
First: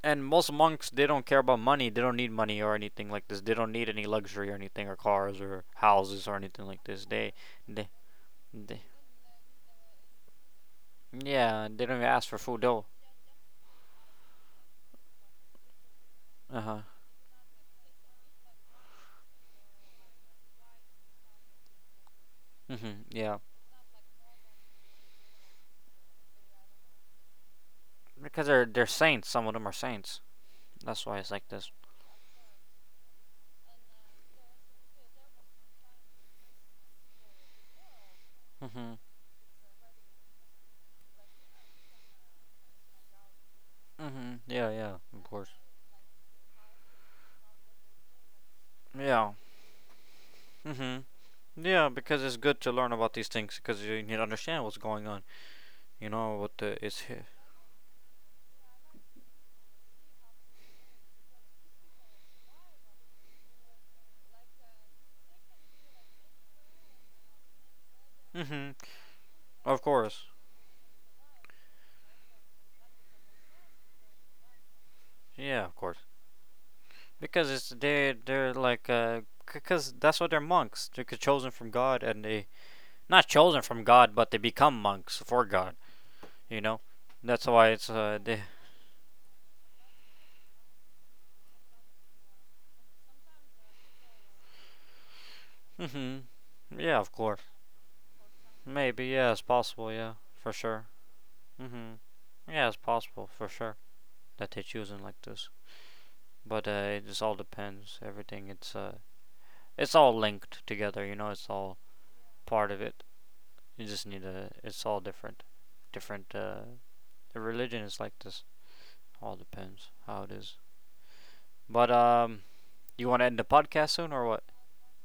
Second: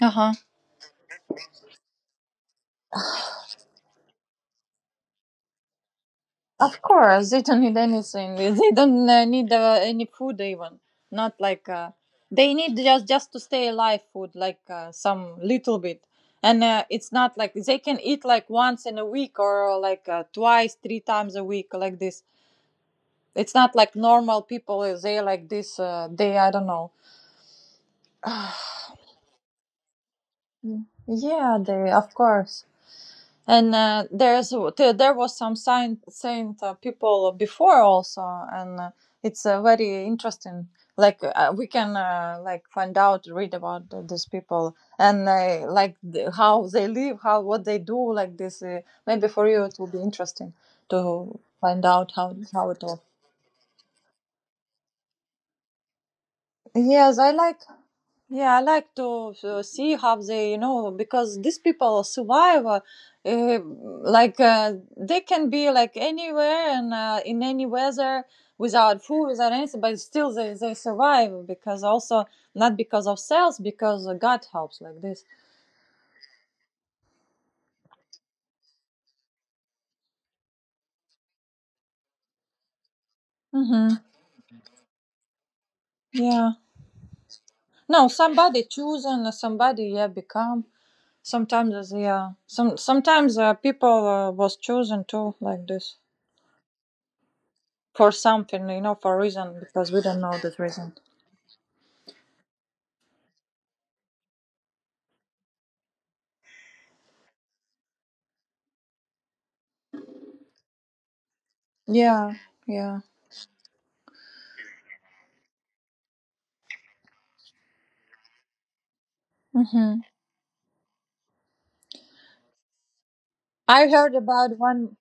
Speaker 2: Uh
Speaker 1: And
Speaker 2: huh.
Speaker 1: most monks they don't care about money. They don't need money or anything like this. They don't need any luxury or anything or cars or houses or anything
Speaker 2: Of
Speaker 1: like this.
Speaker 2: course,
Speaker 1: They
Speaker 2: they don't need
Speaker 1: they,
Speaker 2: anything. They
Speaker 1: they
Speaker 2: don't uh, need uh, any food even. Not
Speaker 1: yeah,
Speaker 2: like
Speaker 1: they
Speaker 2: uh,
Speaker 1: don't even ask for
Speaker 2: they
Speaker 1: food
Speaker 2: need
Speaker 1: though.
Speaker 2: just just to stay alive. Food like uh, some little bit,
Speaker 1: Uh
Speaker 2: and
Speaker 1: huh.
Speaker 2: uh, it's not like they can eat like once in a week or like uh, twice, three times a week like this.
Speaker 1: Mhm. Yeah.
Speaker 2: It's not like normal people. uh, They like this. Uh, they I don't know.
Speaker 1: Because they're they're saints. Some of them are saints. That's why it's like
Speaker 2: Yeah,
Speaker 1: this.
Speaker 2: they of course. And uh, there's th- there was some saint saint uh, people before also, and uh,
Speaker 1: Mhm.
Speaker 2: it's uh, very interesting. Like uh, we can uh, like find out, read about th- these
Speaker 1: Mhm. Yeah,
Speaker 2: people
Speaker 1: yeah. Of
Speaker 2: and
Speaker 1: course.
Speaker 2: uh, like th- how they live, how what they do, like this. Uh, maybe
Speaker 1: Yeah.
Speaker 2: for you it will be interesting
Speaker 1: Mhm.
Speaker 2: to find
Speaker 1: Yeah,
Speaker 2: out
Speaker 1: because
Speaker 2: how
Speaker 1: it's good
Speaker 2: how
Speaker 1: to
Speaker 2: it
Speaker 1: learn
Speaker 2: all.
Speaker 1: about these things because you need to understand what's going on. You know what the, it's.
Speaker 2: Yes, I like yeah, I like to uh, see how they, you know, because these people survive, uh, uh, like uh, they can be like anywhere and uh, in any weather
Speaker 1: Mhm.
Speaker 2: without food, without
Speaker 1: Of
Speaker 2: anything, but
Speaker 1: course.
Speaker 2: still they, they survive because also not because of cells, because uh, God helps like this.
Speaker 1: Yeah, of course. Because it's they they're like uh because that's what they're monks. They're c- chosen from God, and they not chosen from
Speaker 2: Mm-hmm.
Speaker 1: God, but they become monks for God.
Speaker 2: Yeah.
Speaker 1: You know, that's why it's
Speaker 2: No,
Speaker 1: uh they.
Speaker 2: somebody chosen, uh, somebody yeah become. Sometimes uh, yeah, some sometimes uh, people uh, was chosen too like this
Speaker 1: Hmm. Yeah, of course.
Speaker 2: for something, you know,
Speaker 1: Maybe
Speaker 2: for a
Speaker 1: yeah, it's
Speaker 2: reason
Speaker 1: possible.
Speaker 2: because we
Speaker 1: Yeah,
Speaker 2: don't know
Speaker 1: for
Speaker 2: that
Speaker 1: sure.
Speaker 2: reason.
Speaker 1: Hmm. Yeah, it's possible for sure that they're choosing like this. But uh, it just all depends. Everything it's uh it's all linked together. You know, it's all
Speaker 2: Yeah,
Speaker 1: part of
Speaker 2: yeah.
Speaker 1: it. You just need a. It's all different. Different uh, the religion is like this. All depends
Speaker 2: Hmm.
Speaker 1: how it is. But um, you want to end the podcast
Speaker 2: I
Speaker 1: soon
Speaker 2: heard
Speaker 1: or what?
Speaker 2: about one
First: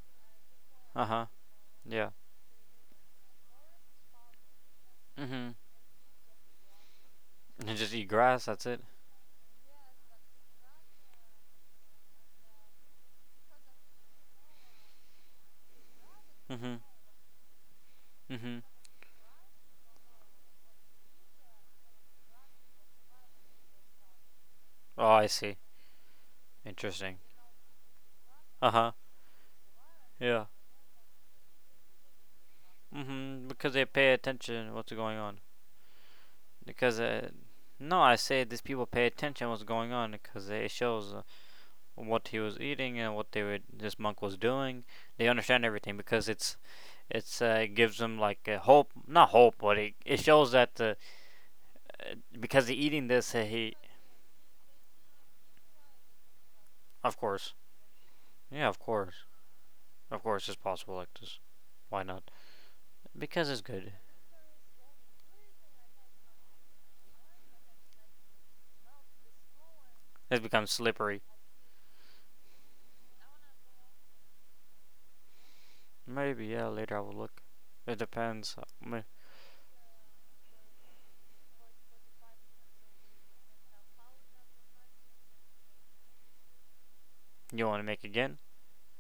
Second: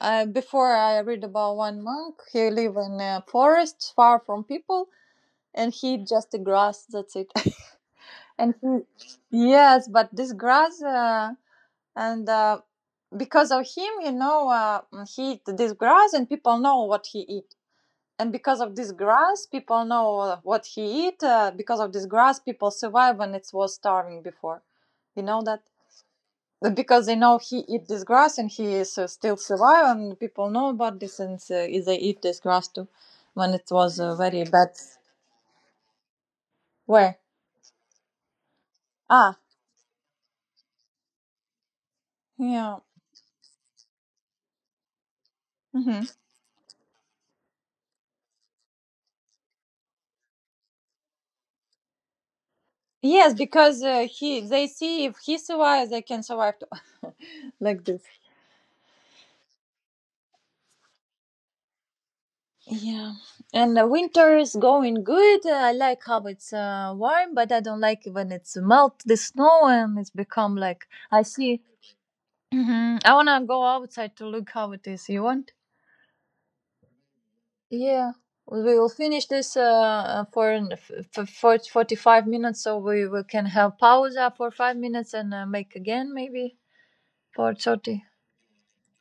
Speaker 2: uh, before I
Speaker 1: Uh
Speaker 2: read
Speaker 1: huh.
Speaker 2: about one
Speaker 1: Yeah.
Speaker 2: monk. He live in a forest far from people,
Speaker 1: Mhm.
Speaker 2: and he eat just the grass. That's it.
Speaker 1: And just eat grass.
Speaker 2: and
Speaker 1: That's
Speaker 2: he,
Speaker 1: it.
Speaker 2: yes, but this grass uh, and. Uh, because of him, you know, uh, he eat this grass and people
Speaker 1: Mhm.
Speaker 2: know what he eat. And because
Speaker 1: Mhm.
Speaker 2: of this grass, people know uh, what he eat. Uh, because of this grass, people survive when it was starving before.
Speaker 1: Oh,
Speaker 2: You
Speaker 1: I
Speaker 2: know
Speaker 1: see.
Speaker 2: that? Because they
Speaker 1: Interesting.
Speaker 2: know he eat this grass and he
Speaker 1: Uh huh.
Speaker 2: is uh, still survive and
Speaker 1: Yeah.
Speaker 2: people know about this and uh, they eat this grass too
Speaker 1: Mhm.
Speaker 2: when it
Speaker 1: Because they
Speaker 2: was
Speaker 1: pay
Speaker 2: uh, very
Speaker 1: attention to
Speaker 2: bad
Speaker 1: what's going on. Because
Speaker 2: where
Speaker 1: uh, no, I say these people pay
Speaker 2: ah
Speaker 1: attention to what's going on because it shows uh, what he was
Speaker 2: yeah
Speaker 1: eating and what they were. This monk was doing. They understand everything
Speaker 2: hmm
Speaker 1: because it's it's uh, it gives them like a hope, not hope, but it it shows that the uh, because he eating this,
Speaker 2: yes
Speaker 1: uh, he
Speaker 2: because uh, he they see if he survives they can survive too
Speaker 1: of course,
Speaker 2: like this
Speaker 1: yeah, of course, of course, it's possible like this. Why not?
Speaker 2: yeah
Speaker 1: Because it's
Speaker 2: and uh,
Speaker 1: good.
Speaker 2: winter is going good uh, I like how it's uh, warm but I don't like when it's melt the snow and it's
Speaker 1: It
Speaker 2: become
Speaker 1: becomes
Speaker 2: like
Speaker 1: slippery.
Speaker 2: I see. Mhm. I want to go outside to look how it is you want.
Speaker 1: Maybe yeah. Later I will look. It
Speaker 2: Yeah,
Speaker 1: depends.
Speaker 2: we will finish this uh, uh, for an- f- f- for forty-five minutes, so we, we can have pause for five minutes and uh, make again maybe for
Speaker 1: You want to
Speaker 2: thirty.
Speaker 1: make again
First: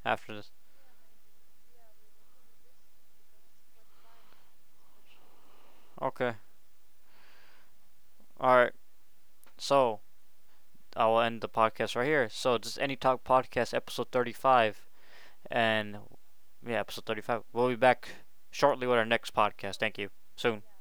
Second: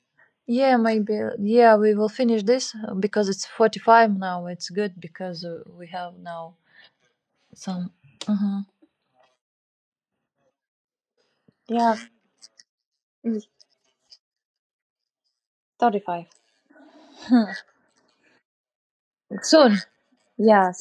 Speaker 1: after this?
Speaker 2: Yeah, maybe. Yeah, we will finish this uh, because it's forty-five now. It's good because uh, we have
Speaker 1: Okay.
Speaker 2: now some.
Speaker 1: All
Speaker 2: uh
Speaker 1: right. So I will end the podcast
Speaker 2: Yeah,
Speaker 1: right here. So this is Any Talk
Speaker 2: mm,
Speaker 1: Podcast episode thirty-five, and
Speaker 2: thirty-five.
Speaker 1: yeah, episode thirty-five. We'll be back shortly with our next podcast.
Speaker 2: Soon.
Speaker 1: Thank you. Soon.
Speaker 2: Yeah.